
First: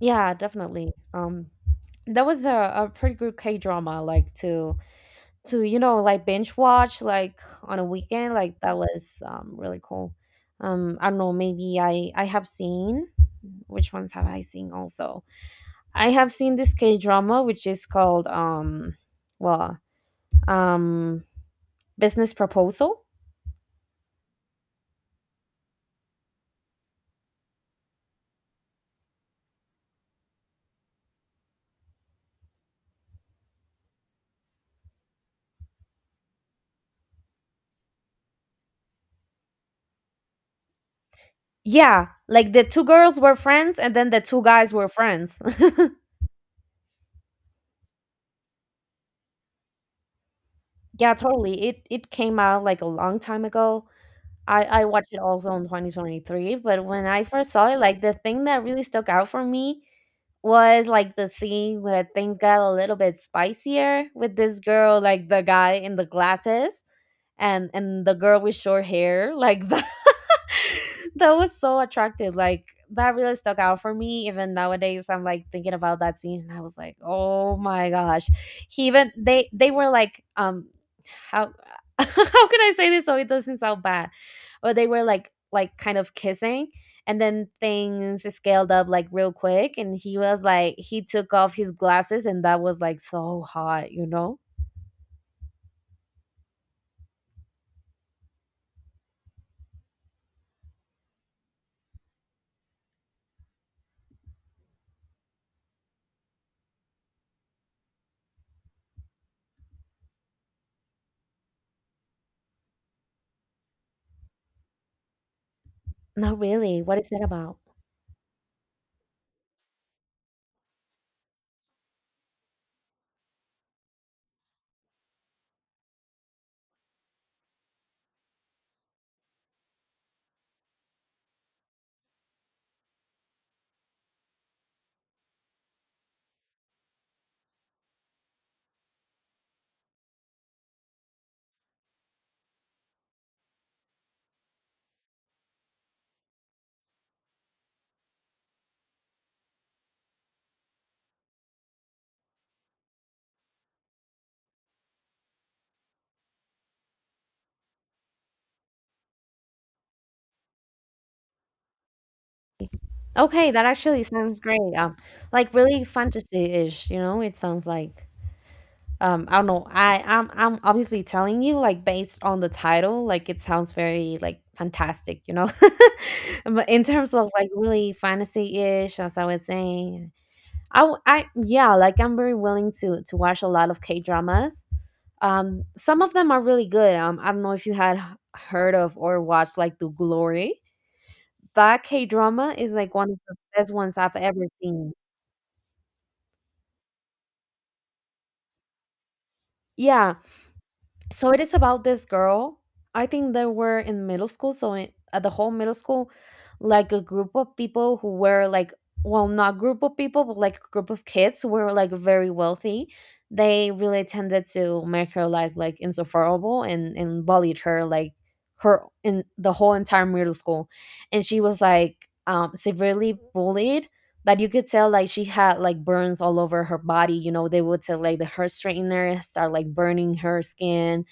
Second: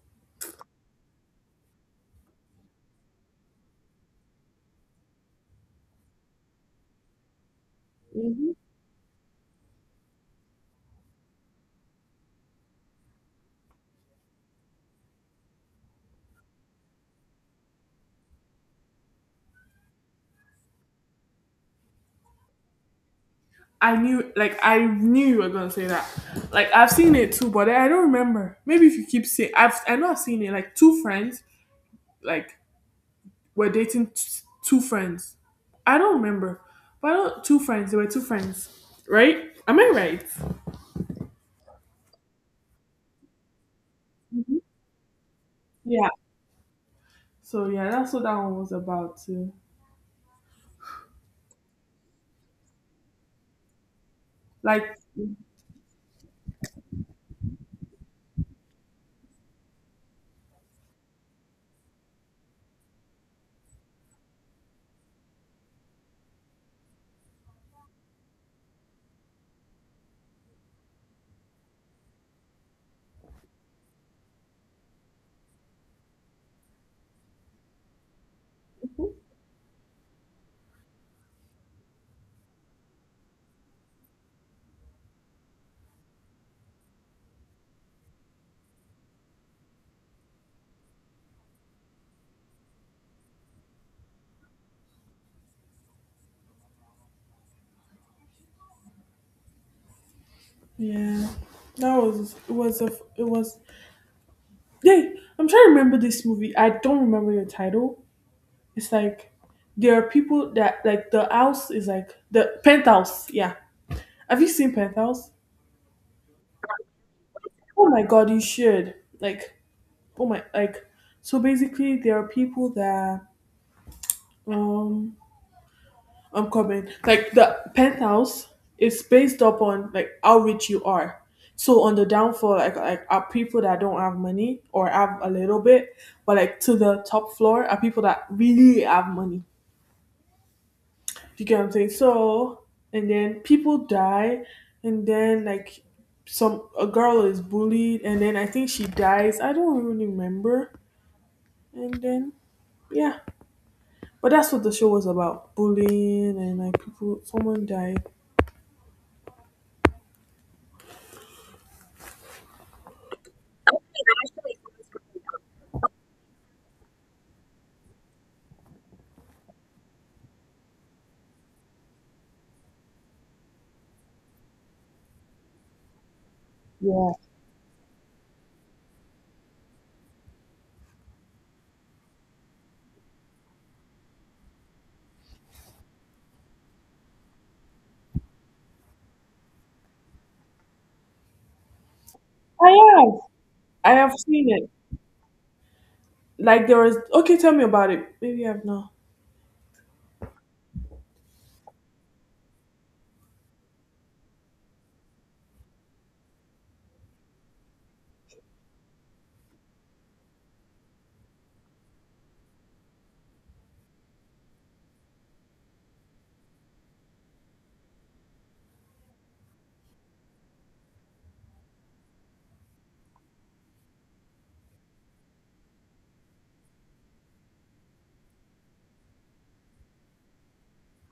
[SPEAKER 1] Yeah, definitely. That was a pretty good k drama like to you know, like binge watch like on a weekend.
[SPEAKER 2] Hmm.
[SPEAKER 1] Like that was really cool. I don't know, maybe I have seen, which ones have I seen also? I have seen this k drama which is called well, um Business Proposal.
[SPEAKER 2] I knew, like, I knew you were gonna say that. Like, I've seen it too, but I don't remember. Maybe if you keep saying, I know I've seen it. Like, two friends, like, were dating two friends. I don't remember, but I don't, two friends. They were two friends, right? Am I right?
[SPEAKER 1] Yeah, like the two girls were friends and then the two guys were friends.
[SPEAKER 2] Yeah. So yeah, that's what that one was about too.
[SPEAKER 1] yeah, totally. It came out like a long time ago. I
[SPEAKER 2] Like
[SPEAKER 1] watched it also in 2023, but when I first saw it, like the thing that really stuck out for me was like the scene where things got a little bit spicier with this girl, like the guy in the glasses and the girl with short hair, like the that was so attractive. Like that really stuck out for me. Even nowadays, I'm like thinking about that scene, and I was like, oh my gosh. He even they were like, how how can I say this so it doesn't sound bad? But they were like kind of kissing, and then things scaled up like real quick, and he was like he took off his glasses, and that was like so hot, you know?
[SPEAKER 2] Yeah, that was it was a it was. Hey, I'm trying to remember this movie. I don't remember the title. It's like there are people that like the house is like the penthouse. Yeah, have you seen penthouse?
[SPEAKER 1] Not really. What is that about?
[SPEAKER 2] Oh my god, you should. Like oh my like. So basically, there are people that um I'm coming. Like the penthouse is based up on like how rich you are. So on the downfall, like are people that don't have money or have a little bit, but like to the top floor are people that really have money. You get what I'm saying? So and then people die, and then like some a girl is bullied, and then I think she dies. I don't really remember. And then yeah, but that's what the show was about: bullying and like people. Someone died.
[SPEAKER 1] Okay, that actually sounds great. Like really fantasy-ish, you know, it sounds like. I don't know. I'm obviously telling you like based on the title, like it sounds very like fantastic, you know. But in
[SPEAKER 2] Yeah.
[SPEAKER 1] terms of like really fantasy-ish, as I was saying, I yeah, like I'm very willing to watch a lot of K-dramas. Some of them are really good. I don't know if you had heard of or watched like The Glory. That K-drama is
[SPEAKER 2] I
[SPEAKER 1] like one
[SPEAKER 2] am.
[SPEAKER 1] of the best
[SPEAKER 2] I
[SPEAKER 1] ones
[SPEAKER 2] have
[SPEAKER 1] I've ever
[SPEAKER 2] seen it.
[SPEAKER 1] seen.
[SPEAKER 2] Like there was okay, tell me about it. Maybe I've not.
[SPEAKER 1] Yeah. So it is about this girl. I think they were in middle school. So in, at the whole middle school, like a group of people who were like, well, not group of people, but like a group of kids who were like very wealthy. They really tended to make her life like insufferable and bullied her like her in the whole entire middle school, and she was like severely bullied, that you could tell like she had like burns all over her body. You know, they would take like the hair straightener, start like burning her skin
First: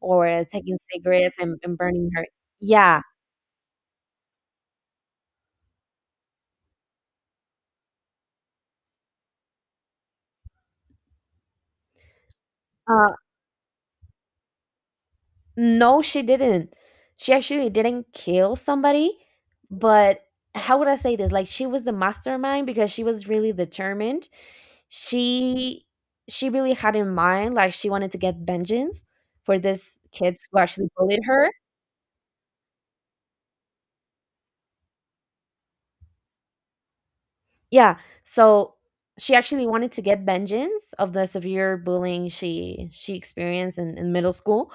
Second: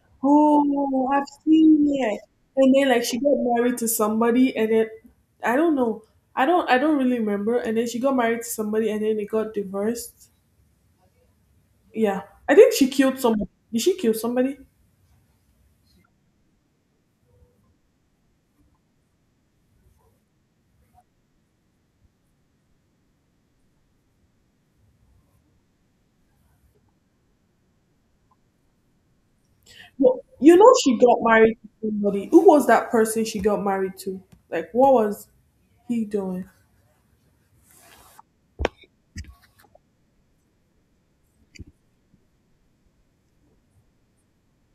[SPEAKER 1] or taking
[SPEAKER 2] Oh, I've
[SPEAKER 1] cigarettes and
[SPEAKER 2] seen
[SPEAKER 1] burning
[SPEAKER 2] it.
[SPEAKER 1] her.
[SPEAKER 2] And then
[SPEAKER 1] Yeah.
[SPEAKER 2] like she got married to somebody and then I don't know. I don't really remember. And then she got married to somebody and then they got divorced. Yeah. I think she
[SPEAKER 1] Uh,
[SPEAKER 2] killed somebody. Did she kill somebody?
[SPEAKER 1] no, she didn't. She actually didn't kill somebody, but how would I say this? Like she was the mastermind because she was really determined. She she really had in mind like she wanted to get vengeance for this
[SPEAKER 2] Well,
[SPEAKER 1] kids
[SPEAKER 2] you
[SPEAKER 1] who
[SPEAKER 2] know
[SPEAKER 1] actually
[SPEAKER 2] she got
[SPEAKER 1] bullied her.
[SPEAKER 2] married to somebody. Who was that person she got married to? Like what was he doing?
[SPEAKER 1] Yeah. So she actually wanted to get vengeance of the severe bullying she experienced in middle school.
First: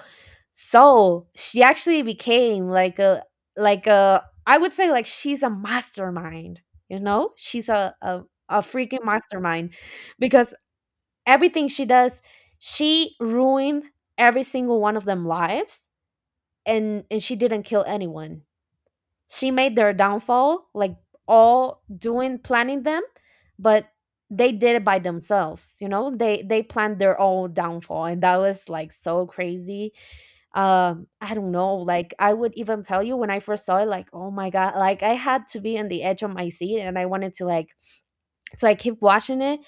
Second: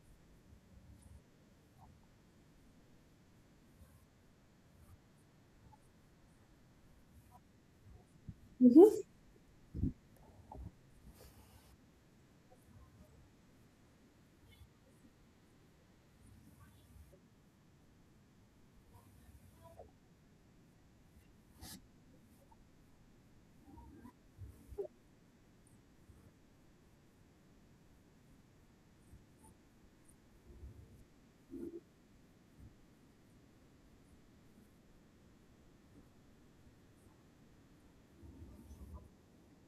[SPEAKER 1] So she actually became like a like a, I would say like she's a mastermind, you know? She's a
[SPEAKER 2] Hmm.
[SPEAKER 1] freaking mastermind because everything she does, she ruined every single one of them lives and she didn't kill anyone. She made their downfall like all doing planning them, but they did it by themselves. You know, they planned their own downfall, and that was like so crazy. I don't know, like I would even tell you when I first saw it, like oh my god, like I had to be on the edge of my seat and I wanted to like, so I keep watching it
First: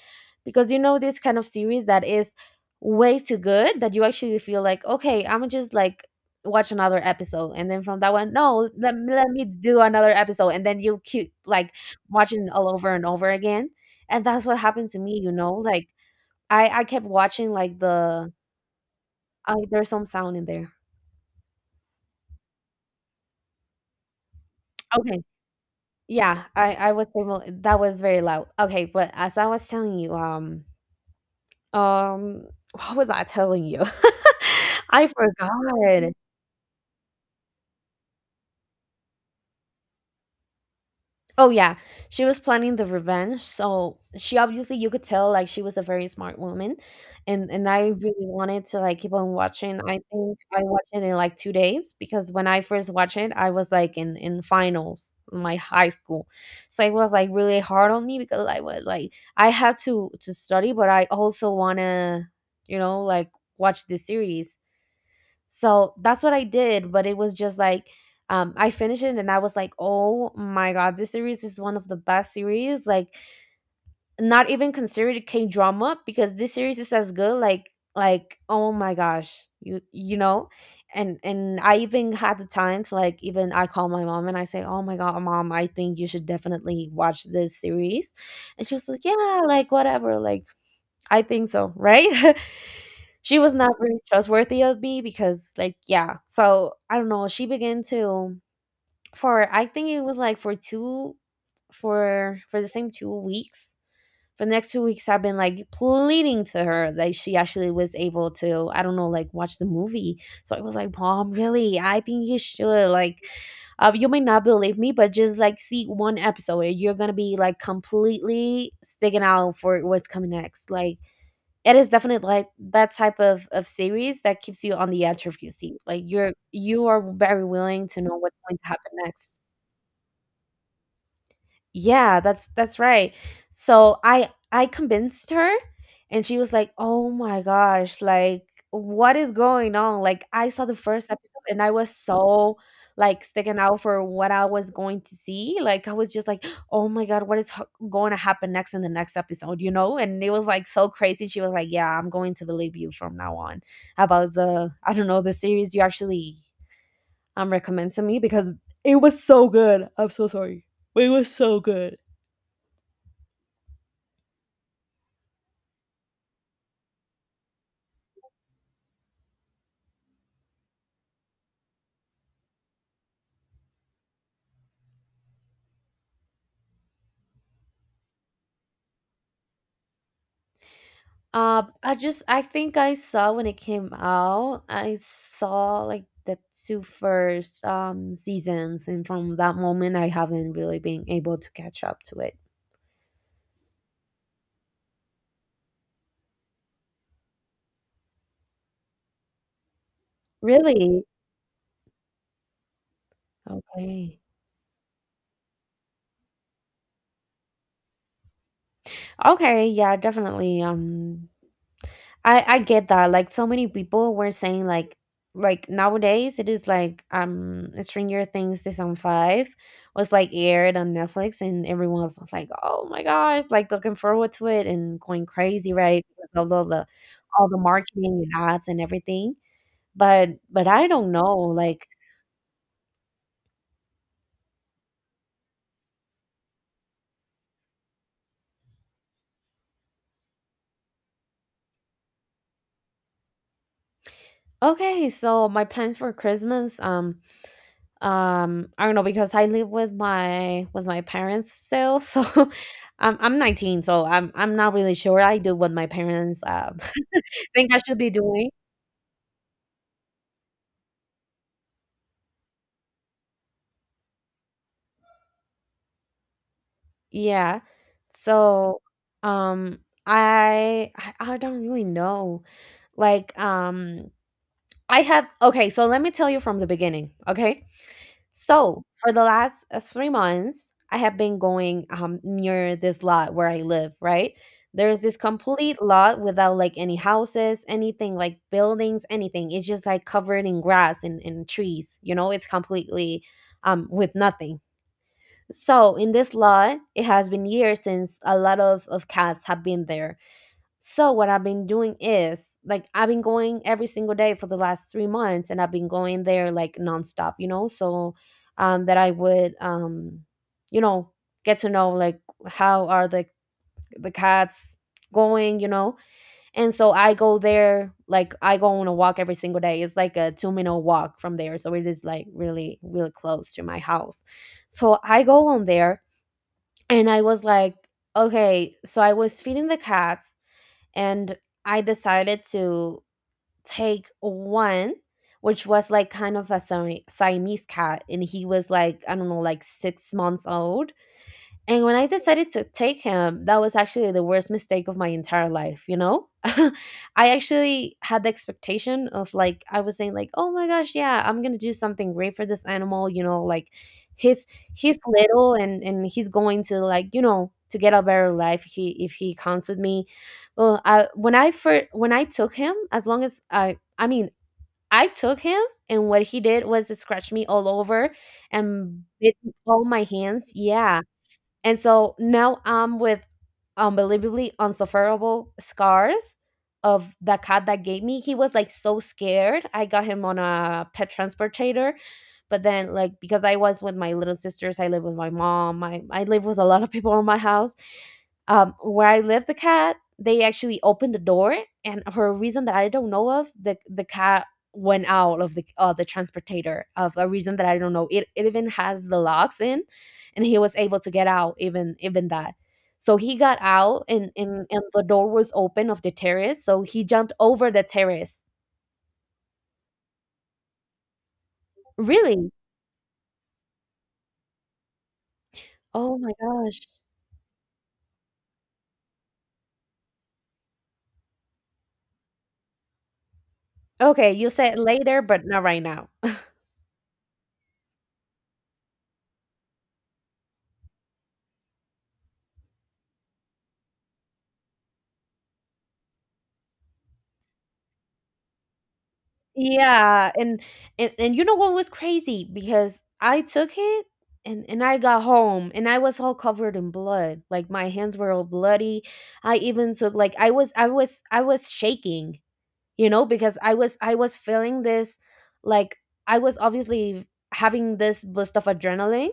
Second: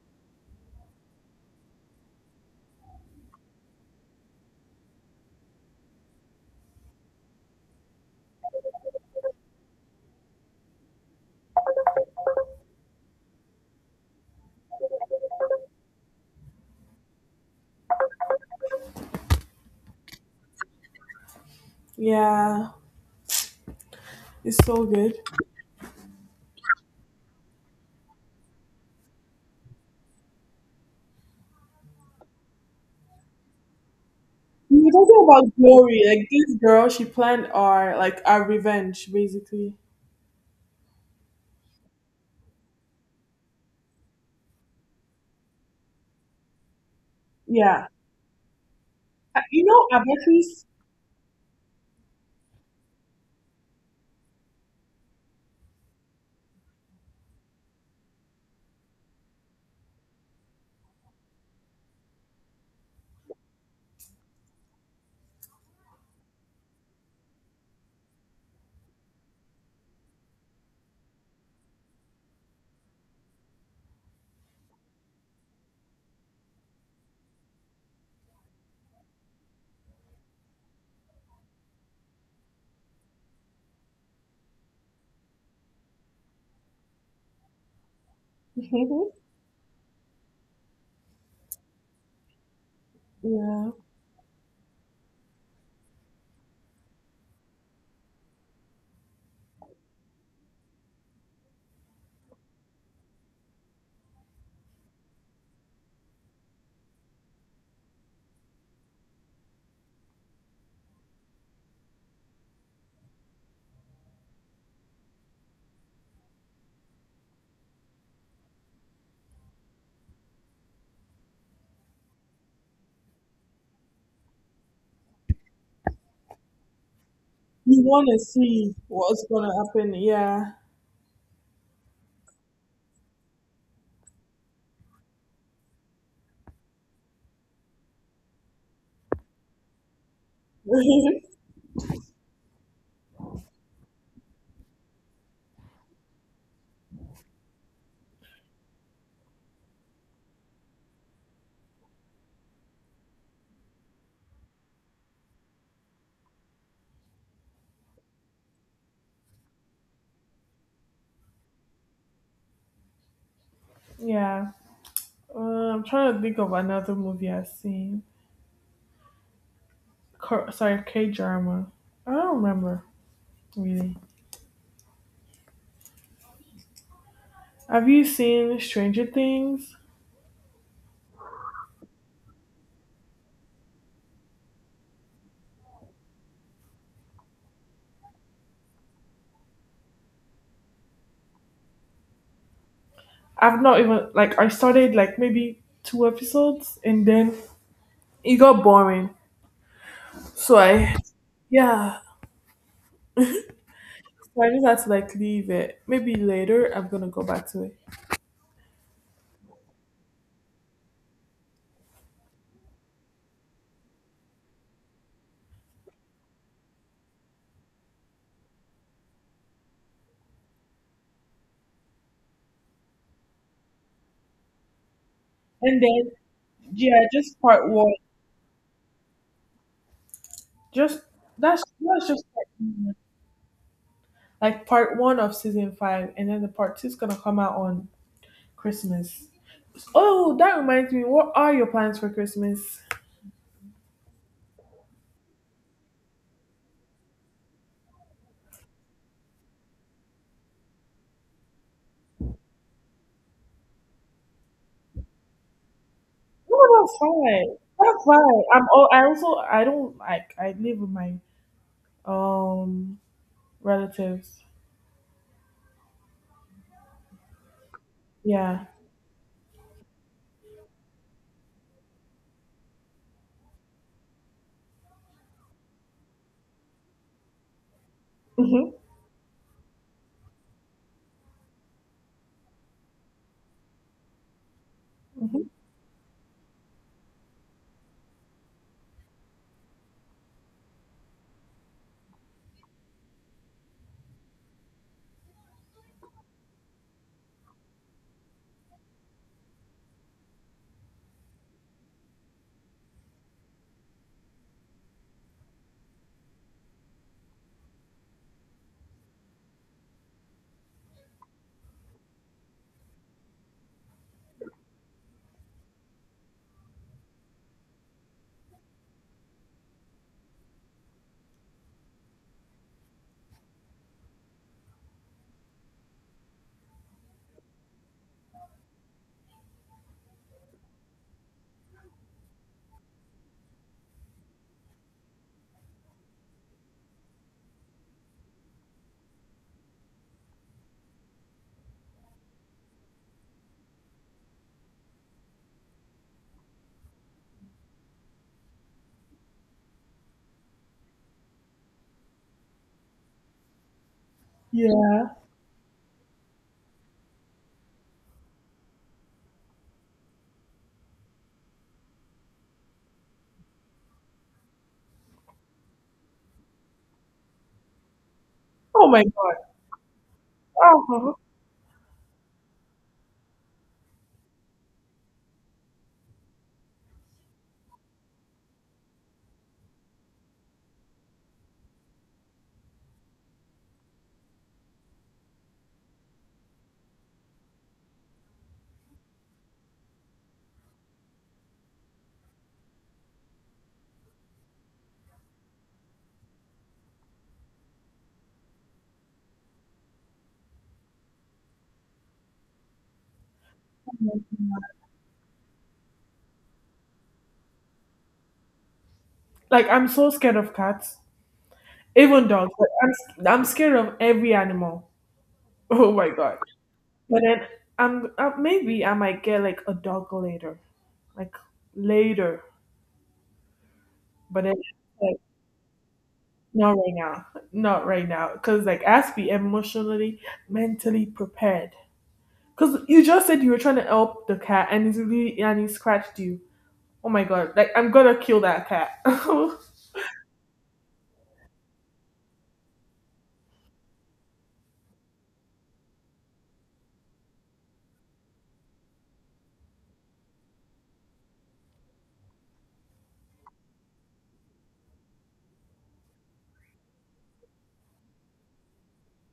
[SPEAKER 1] because you know this kind of series that is way too good that you actually feel like, okay, I'm just like watch another episode, and then from that one, no, let me do another episode, and then you keep like watching all over and over again. And that's what happened to me, you know, like I kept watching like the there's some sound in there.
[SPEAKER 2] Yeah. It's so good.
[SPEAKER 1] Okay. Yeah, I was able, that was very loud. Okay, but as I was telling you, Um, what was I telling you?
[SPEAKER 2] We're
[SPEAKER 1] I
[SPEAKER 2] talking about glory.
[SPEAKER 1] forgot.
[SPEAKER 2] Like this girl, she planned our like our revenge, basically.
[SPEAKER 1] Oh yeah, she was planning the revenge. So she obviously, you could tell like she was a very smart woman, and
[SPEAKER 2] Yeah.
[SPEAKER 1] I really wanted to like keep on
[SPEAKER 2] You
[SPEAKER 1] watching.
[SPEAKER 2] know,
[SPEAKER 1] I think I
[SPEAKER 2] Abatrice.
[SPEAKER 1] watched it in like 2 days because when I first watched it, I was like in finals in my high school, so it was like really hard on me because I was like I had to study, but I also wanna, you know, like watch this series. So that's what I did, but it was just like, I finished it and I was like, "Oh my god, this series is one of the best series." Like not even considered K-drama because this series is as good, like oh my gosh, you know? And I even had the time to like, even I call my mom and I say, "Oh my god, mom, I think you should definitely watch this series." And she was like, "Yeah, like whatever, like I think so, right?" She was
[SPEAKER 2] Yeah.
[SPEAKER 1] not very trustworthy of me because like, yeah, so I don't know, she began to, for I think it was like for two, for the same 2 weeks, for the next 2 weeks I've been like pleading to her that she actually was able to, I don't know, like watch the movie. So I was like, mom, really, I think you should like, you may not believe me, but just like see one episode and you're gonna be like completely sticking out for what's coming next. Like it is definitely like that type of series that keeps you on the edge of your seat. Like you are very
[SPEAKER 2] You
[SPEAKER 1] willing to know
[SPEAKER 2] wanna
[SPEAKER 1] what's going to
[SPEAKER 2] see
[SPEAKER 1] happen
[SPEAKER 2] what's
[SPEAKER 1] next.
[SPEAKER 2] gonna happen? Yeah.
[SPEAKER 1] Yeah, that's right. So I convinced her and she was like, "Oh my gosh, like what is going on?" Like I saw the first episode and I was so like sticking out for what I was going to see. Like I was just like, "Oh my god, what is going to happen next in the next episode?" You know? And it was like so crazy. She was like, "Yeah, I'm going to believe you from now on about the, I don't know, the series you actually recommend to me because it was so good. I'm so sorry. It was so good."
[SPEAKER 2] Yeah. I'm trying to think of another movie I've seen. Cor- sorry, K drama. I don't remember really. Have you seen Stranger Things?
[SPEAKER 1] I just, I think I saw when it came out. I saw like the two first seasons, and from that moment, I haven't really been able to catch up to it.
[SPEAKER 2] I've not even like I started like maybe two episodes and then it got boring. So I
[SPEAKER 1] Really?
[SPEAKER 2] yeah,
[SPEAKER 1] Okay.
[SPEAKER 2] so I just had to like leave it. Maybe later I'm gonna go back to it.
[SPEAKER 1] Okay. Yeah, definitely. I get that. Like so many people were saying like nowadays it is like, Stranger Things season five was like aired on Netflix and everyone else was like, oh my gosh, like looking forward to it and going crazy,
[SPEAKER 2] And
[SPEAKER 1] right?
[SPEAKER 2] then
[SPEAKER 1] Because of all the,
[SPEAKER 2] yeah, just
[SPEAKER 1] all the
[SPEAKER 2] part one.
[SPEAKER 1] marketing and ads and everything. But I
[SPEAKER 2] Just
[SPEAKER 1] don't know, like,
[SPEAKER 2] that's just part one. Like part one of season five, and then the part two is gonna come out on Christmas. Oh, that reminds me. What are your plans for Christmas?
[SPEAKER 1] okay, so my plans for Christmas, I don't know because I live with my parents still, so I'm 19, so I'm not really sure I do what my parents
[SPEAKER 2] Oh, that's fine.
[SPEAKER 1] think I should
[SPEAKER 2] That's
[SPEAKER 1] be
[SPEAKER 2] fine.
[SPEAKER 1] doing.
[SPEAKER 2] I'm. Oh, I also I don't like I live with my um relatives.
[SPEAKER 1] Yeah.
[SPEAKER 2] Yeah.
[SPEAKER 1] So, um, I don't really know. Like, I have, okay. So let me tell you from the beginning. Okay.
[SPEAKER 2] Mhm.
[SPEAKER 1] So for the last 3 months, I have been going near this lot where I live, right? There is this
[SPEAKER 2] Mhm.
[SPEAKER 1] complete lot without like any houses, anything, like buildings, anything. It's just like covered in grass and trees, you know, it's completely with nothing. So in this lot, it has been years since a lot of cats have been there. So what I've been doing is like I've been going every single day for the last 3 months, and I've been going there like nonstop, you know. So that I would you know, get to know like how are the cats going, you know. And so I go there, like I go on a walk every single day. It's like a 2 minute walk from there, so it is like really really close to my house. So I go on there and I was like, okay, so I was feeding the cats and I decided to take one, which was like kind of a Siamese cat, and he was like I don't know, like 6 months old, and when I decided to take him, that was actually the worst mistake of my entire life, you know? I actually had the expectation of like I was saying like, "Oh my gosh, yeah, I'm going to do something great for this animal, you know, like he's he's
[SPEAKER 2] Yeah.
[SPEAKER 1] little and he's going to like, you know, to get a better life he if he comes with me." Well, I when I first when I took him, as long as I mean, I took him and what he did was scratch me all over
[SPEAKER 2] Oh my
[SPEAKER 1] and bit all my hands. Yeah,
[SPEAKER 2] god.
[SPEAKER 1] and so now I'm with unbelievably unsufferable scars of the cat that gave me. He was like so scared. I got him on a pet transportator. But then like because I was with my little sisters, I live with my mom, I live with a lot of people in my house. Where I live the cat, they actually opened the door and for a reason that I don't know of, the cat went out of the transportator, of a reason that I don't know. It even has the locks in and he was able to get out, even even that, so he got out
[SPEAKER 2] Oh.
[SPEAKER 1] and the door was open of the terrace, so he jumped over the terrace.
[SPEAKER 2] Like I'm so scared of cats, even
[SPEAKER 1] Really?
[SPEAKER 2] dogs. Like, I'm s- I'm scared of every animal. Oh my
[SPEAKER 1] Oh my
[SPEAKER 2] god!
[SPEAKER 1] gosh.
[SPEAKER 2] But then I'm maybe I might get like a dog later, like later.
[SPEAKER 1] Okay,
[SPEAKER 2] But
[SPEAKER 1] you
[SPEAKER 2] then
[SPEAKER 1] said
[SPEAKER 2] like
[SPEAKER 1] later but not right now.
[SPEAKER 2] not right now, not right now, because like I have to be emotionally, mentally prepared. Because you just said you were trying to help the cat, and he's really and he scratched you. Oh my god! Like I'm gonna kill that cat.
[SPEAKER 1] Yeah, and you know what was crazy because I took it and I got home and I was all covered in blood, like my hands were all bloody. I even took like I was I was shaking, you know, because I was feeling this like I was obviously having this boost of adrenaline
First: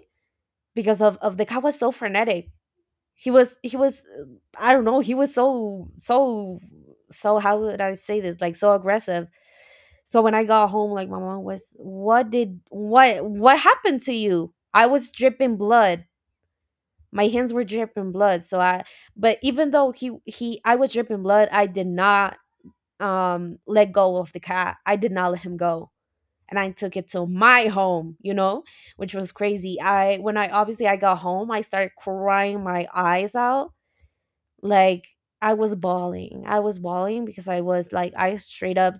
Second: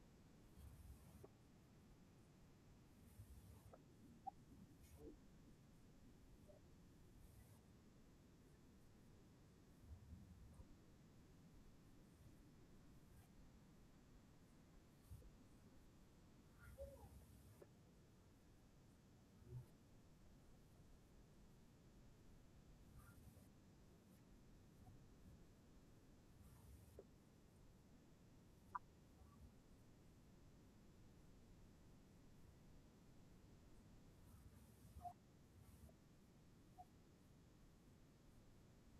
[SPEAKER 1] because of the guy was so frenetic. He was I don't know, he was so so so, how would I say this, like so aggressive. So when I got home, like my mom was, what did what happened to you? I was dripping blood, my hands were dripping blood, so I, but even though he I was dripping blood I did not let go of the cat, I did not let him go. And I took it to my home, you know, which was crazy. I when I obviously I got home, I started crying my eyes out, like I was bawling. I was bawling because I was like I straight up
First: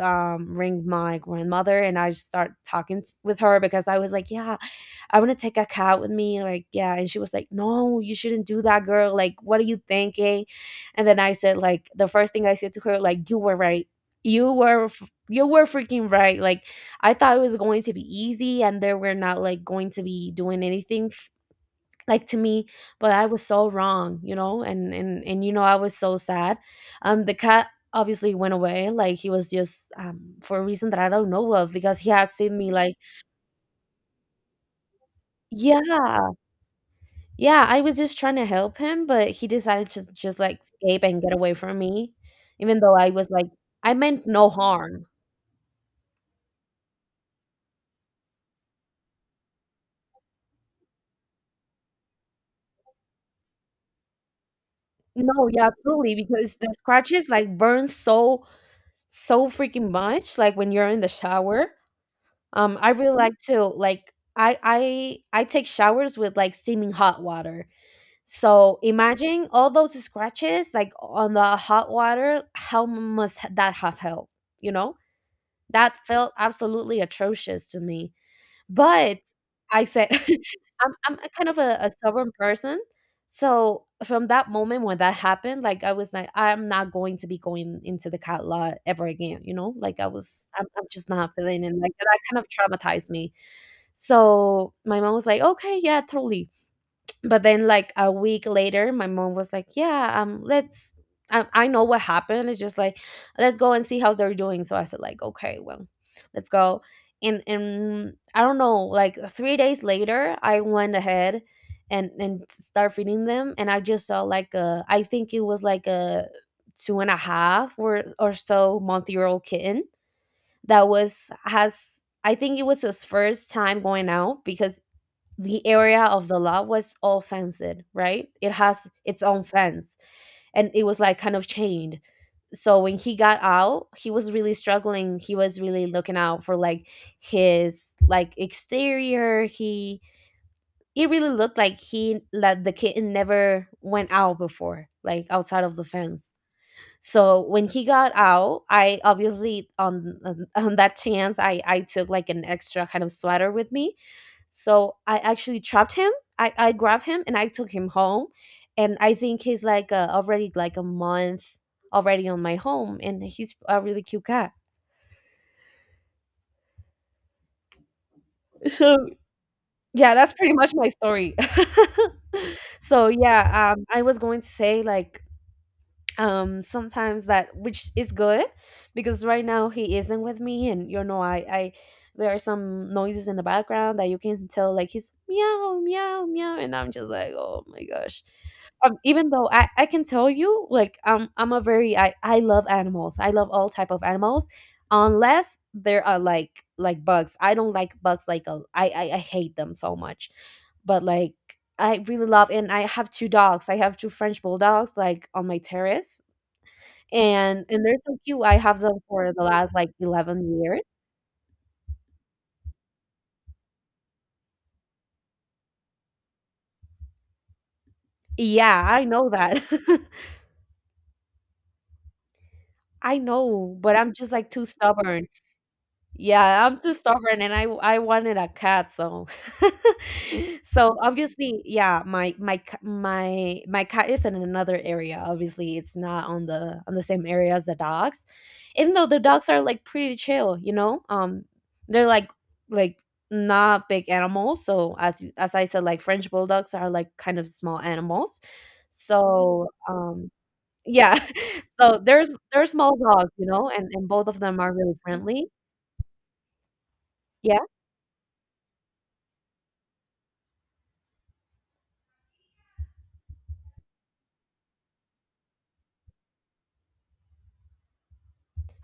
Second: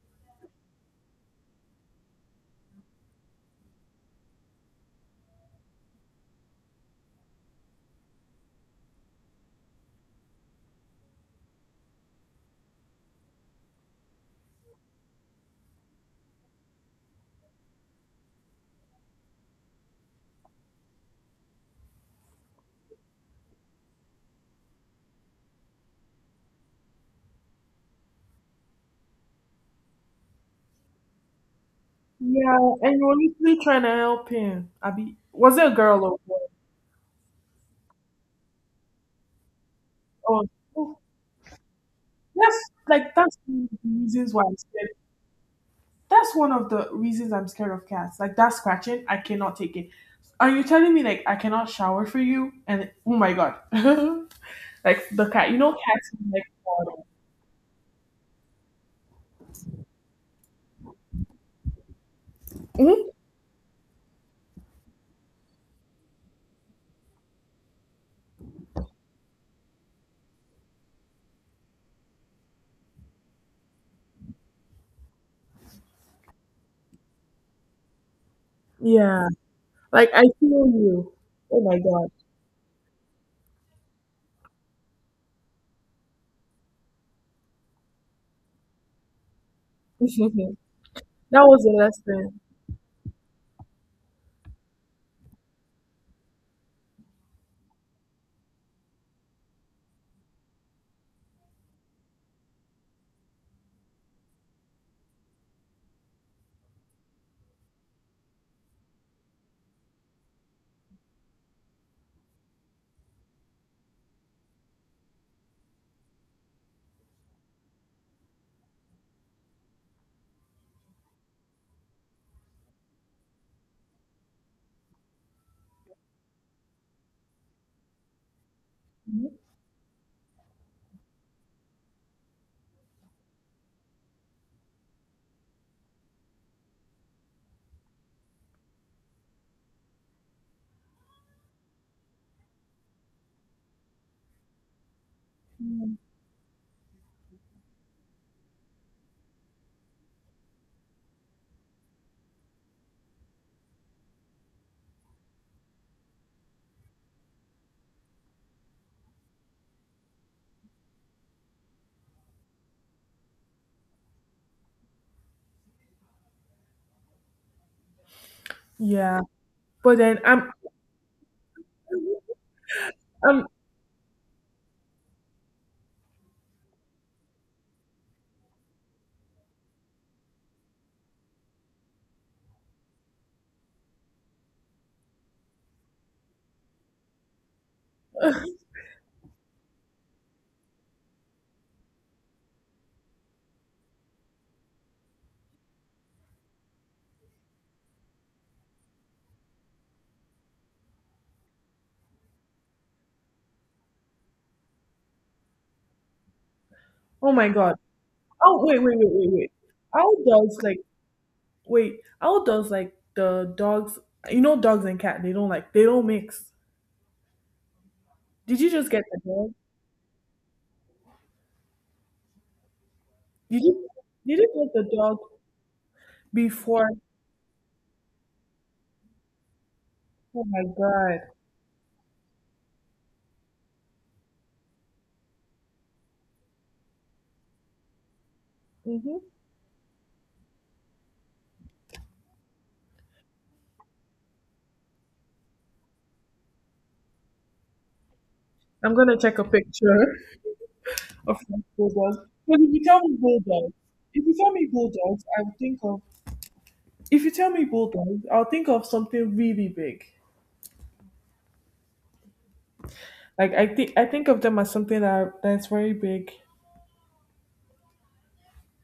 [SPEAKER 1] ring my grandmother and I start talking with her because I was like, yeah, I want to take a cat with me. Like, yeah. And she was like, no, you shouldn't do that, girl. Like, what are you thinking? And then I said, like, the first thing I said to her, like, you were right. You were, you were freaking right. Like, I thought it was going to be easy and they were not like going to be doing anything like to me, but I was so wrong, you know? And you know, I was so sad. The cat obviously went away, like he was just, for a reason that I don't know of, because he had
[SPEAKER 2] Yeah,
[SPEAKER 1] seen me like,
[SPEAKER 2] and you were literally trying to help him. Abi, was it a girl or
[SPEAKER 1] yeah.
[SPEAKER 2] boy?
[SPEAKER 1] Yeah, I was just trying to help him, but he decided to just
[SPEAKER 2] Oh,
[SPEAKER 1] like
[SPEAKER 2] oh,
[SPEAKER 1] escape and get away from me,
[SPEAKER 2] that's
[SPEAKER 1] even though I
[SPEAKER 2] like
[SPEAKER 1] was
[SPEAKER 2] that's
[SPEAKER 1] like
[SPEAKER 2] one of
[SPEAKER 1] I
[SPEAKER 2] the
[SPEAKER 1] meant
[SPEAKER 2] reasons why
[SPEAKER 1] no
[SPEAKER 2] I'm scared.
[SPEAKER 1] harm.
[SPEAKER 2] That's one of the reasons I'm scared of cats. Like that scratching, I cannot take it. Are you telling me like I cannot shower for you? And oh my god, like the
[SPEAKER 1] No,
[SPEAKER 2] cat,
[SPEAKER 1] yeah,
[SPEAKER 2] cats
[SPEAKER 1] truly
[SPEAKER 2] are like.
[SPEAKER 1] because the scratches like burn so so freaking much, like when you're in the shower. I
[SPEAKER 2] Mhm.
[SPEAKER 1] really like to like I take showers with like steaming hot water. So imagine all those scratches like on the hot water. How must that have helped? You know, that felt absolutely atrocious to me. But
[SPEAKER 2] Yeah,
[SPEAKER 1] I said
[SPEAKER 2] like I feel
[SPEAKER 1] I'm
[SPEAKER 2] you.
[SPEAKER 1] I'm a kind of
[SPEAKER 2] Oh my
[SPEAKER 1] a
[SPEAKER 2] god,
[SPEAKER 1] stubborn person. So from that moment when that happened, like I was like, I'm not going to be going into the cat lot ever again, you know? Like I was,
[SPEAKER 2] that
[SPEAKER 1] I'm just not
[SPEAKER 2] was
[SPEAKER 1] feeling
[SPEAKER 2] the
[SPEAKER 1] it. Like
[SPEAKER 2] last
[SPEAKER 1] that
[SPEAKER 2] thing.
[SPEAKER 1] kind of traumatized me. So my mom was like, "Okay, yeah, totally," but then like a week later my mom was like, yeah, let's... I know what happened. It's just like, let's go and see how they're doing. So I said like, okay, well, let's go. And I don't know, like 3 days later I went ahead and start feeding them. And I just saw like a, I think it was like a two and a half or so month year old kitten that was has I think it was his first time going out, because the area of the lot was all fenced, right? It has its own fence. And it was like kind of chained. So when he got out, he was really struggling. He was really looking out for like his like exterior. He, it really looked like he, like the kitten never went out before, like outside of the
[SPEAKER 2] Mhm.
[SPEAKER 1] fence. So when he got out, I obviously on on that chance, I took like an extra kind of sweater with me. So I actually trapped him. I grabbed him and I took him home. And I think he's like already like a month already on my home, and he's a really cute cat. So
[SPEAKER 2] Yeah, but
[SPEAKER 1] yeah,
[SPEAKER 2] then
[SPEAKER 1] that's
[SPEAKER 2] I'm,
[SPEAKER 1] pretty much my story. So
[SPEAKER 2] I'm.
[SPEAKER 1] yeah, I was going to say like, sometimes that, which is good, because right now he isn't with me, and you know I, there are some noises in the background that you can tell, like he's meow meow meow, and I'm just like, oh my gosh. Even though I can tell you like, I'm a very, I love animals, I love all type of animals, unless there are like bugs. I don't like bugs. I I hate them so much. But like, I really love, and I have two dogs. I have two French bulldogs like on my terrace,
[SPEAKER 2] Oh my
[SPEAKER 1] and
[SPEAKER 2] god.
[SPEAKER 1] and they're so cute. I
[SPEAKER 2] Oh wait,
[SPEAKER 1] have
[SPEAKER 2] wait,
[SPEAKER 1] them
[SPEAKER 2] wait, wait,
[SPEAKER 1] for the
[SPEAKER 2] wait.
[SPEAKER 1] last like
[SPEAKER 2] How does
[SPEAKER 1] 11
[SPEAKER 2] like
[SPEAKER 1] years.
[SPEAKER 2] Wait, how does like the dogs? You know, dogs and cat they don't mix. Did you
[SPEAKER 1] Yeah,
[SPEAKER 2] just get
[SPEAKER 1] I
[SPEAKER 2] the
[SPEAKER 1] know
[SPEAKER 2] dog?
[SPEAKER 1] that. I
[SPEAKER 2] Did
[SPEAKER 1] know,
[SPEAKER 2] you
[SPEAKER 1] but I'm just
[SPEAKER 2] did you
[SPEAKER 1] like too
[SPEAKER 2] get the dog
[SPEAKER 1] stubborn. Yeah, I'm
[SPEAKER 2] before?
[SPEAKER 1] too stubborn, and I wanted a cat. So
[SPEAKER 2] Oh my
[SPEAKER 1] so
[SPEAKER 2] god!
[SPEAKER 1] obviously, yeah, my c- my cat is in another area. Obviously, it's not on the on the same area as the dogs. Even though
[SPEAKER 2] Hmm.
[SPEAKER 1] the dogs are like pretty chill, you know? They're like not big animals. So as I said, like French bulldogs are like kind of small animals.
[SPEAKER 2] I'm gonna check a
[SPEAKER 1] So,
[SPEAKER 2] picture
[SPEAKER 1] yeah.
[SPEAKER 2] of my
[SPEAKER 1] So
[SPEAKER 2] bulldogs.
[SPEAKER 1] there's
[SPEAKER 2] But
[SPEAKER 1] there's
[SPEAKER 2] if you
[SPEAKER 1] small
[SPEAKER 2] tell me
[SPEAKER 1] dogs, you know,
[SPEAKER 2] bulldogs,
[SPEAKER 1] and
[SPEAKER 2] if
[SPEAKER 1] both
[SPEAKER 2] you
[SPEAKER 1] of
[SPEAKER 2] tell
[SPEAKER 1] them
[SPEAKER 2] me
[SPEAKER 1] are really
[SPEAKER 2] bulldogs,
[SPEAKER 1] friendly.
[SPEAKER 2] I'll think of. If you tell me bulldogs, I'll think of something really big. Like I think of them as something that that's very big.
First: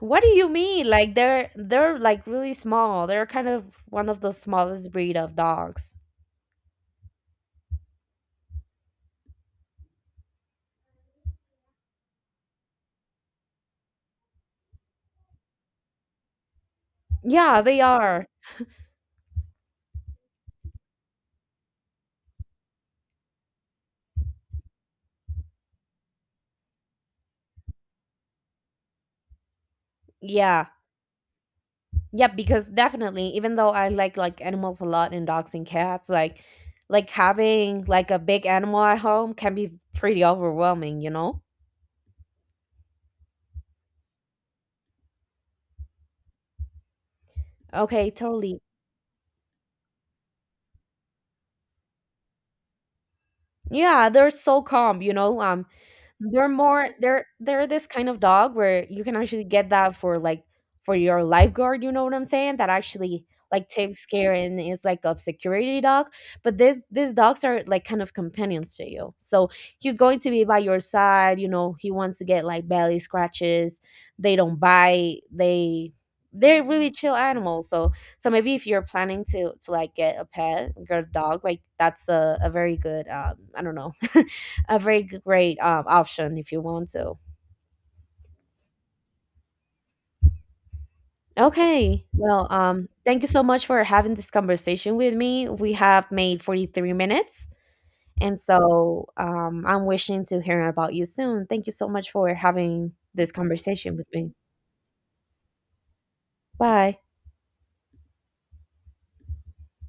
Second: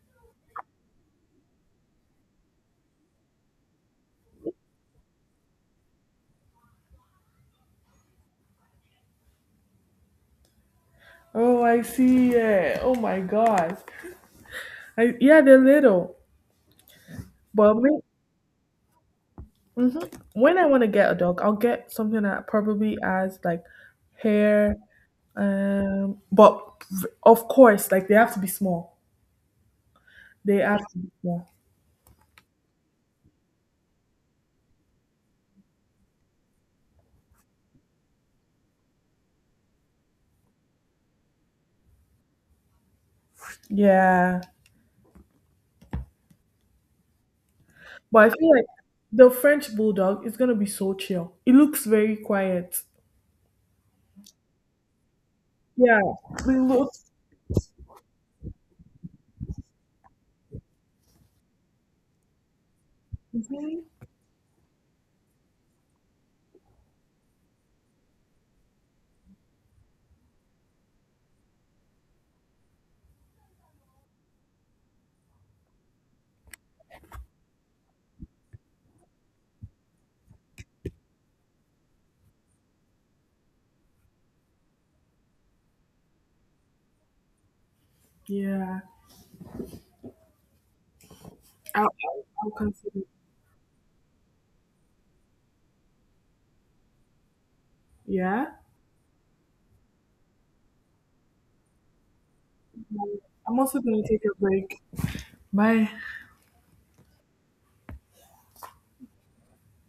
[SPEAKER 1] What do you mean? Like they're like really small. They're kind of one of the smallest breed of dogs.
[SPEAKER 2] Oh, I see. Yeah. Oh my god. I, yeah, they're little,
[SPEAKER 1] Yeah,
[SPEAKER 2] but
[SPEAKER 1] they
[SPEAKER 2] may-
[SPEAKER 1] are.
[SPEAKER 2] hmm. When I want to get a dog, I'll get something that probably has like hair, but v- of course, like they have to be small. They
[SPEAKER 1] Yeah.
[SPEAKER 2] have to be small.
[SPEAKER 1] Yeah, because definitely, even though I like animals a lot, and dogs and cats, like having like a big animal at home can be pretty overwhelming, you know?
[SPEAKER 2] Yeah,
[SPEAKER 1] Okay,
[SPEAKER 2] but I feel
[SPEAKER 1] totally.
[SPEAKER 2] like the French bulldog is gonna be so chill. It looks very quiet.
[SPEAKER 1] Yeah, they're so calm, you know.
[SPEAKER 2] Yeah, it
[SPEAKER 1] They're more,
[SPEAKER 2] looks.
[SPEAKER 1] they're this kind of dog where you can actually get that for like, for your lifeguard, you know what I'm saying? That actually like
[SPEAKER 2] Mhm.
[SPEAKER 1] takes care and is like a security dog. But this these dogs are like kind of companions to you. So he's going to be by your side, you know, he wants to get like belly scratches, they don't bite, they, they're really chill animals. So, so maybe if you're planning to like get a pet, get a dog, like that's a very good, I don't know, a very g- great option if you want to.
[SPEAKER 2] Yeah, I'll,
[SPEAKER 1] Okay.
[SPEAKER 2] I'll
[SPEAKER 1] Well,
[SPEAKER 2] I'll consider.
[SPEAKER 1] thank you so much for having this conversation with me. We have made 43 minutes. And
[SPEAKER 2] Yeah,
[SPEAKER 1] so I'm wishing to hear about you soon. Thank you so much for having this
[SPEAKER 2] I'm also
[SPEAKER 1] conversation
[SPEAKER 2] gonna
[SPEAKER 1] with
[SPEAKER 2] take
[SPEAKER 1] me.
[SPEAKER 2] a break. Bye.
[SPEAKER 1] Bye.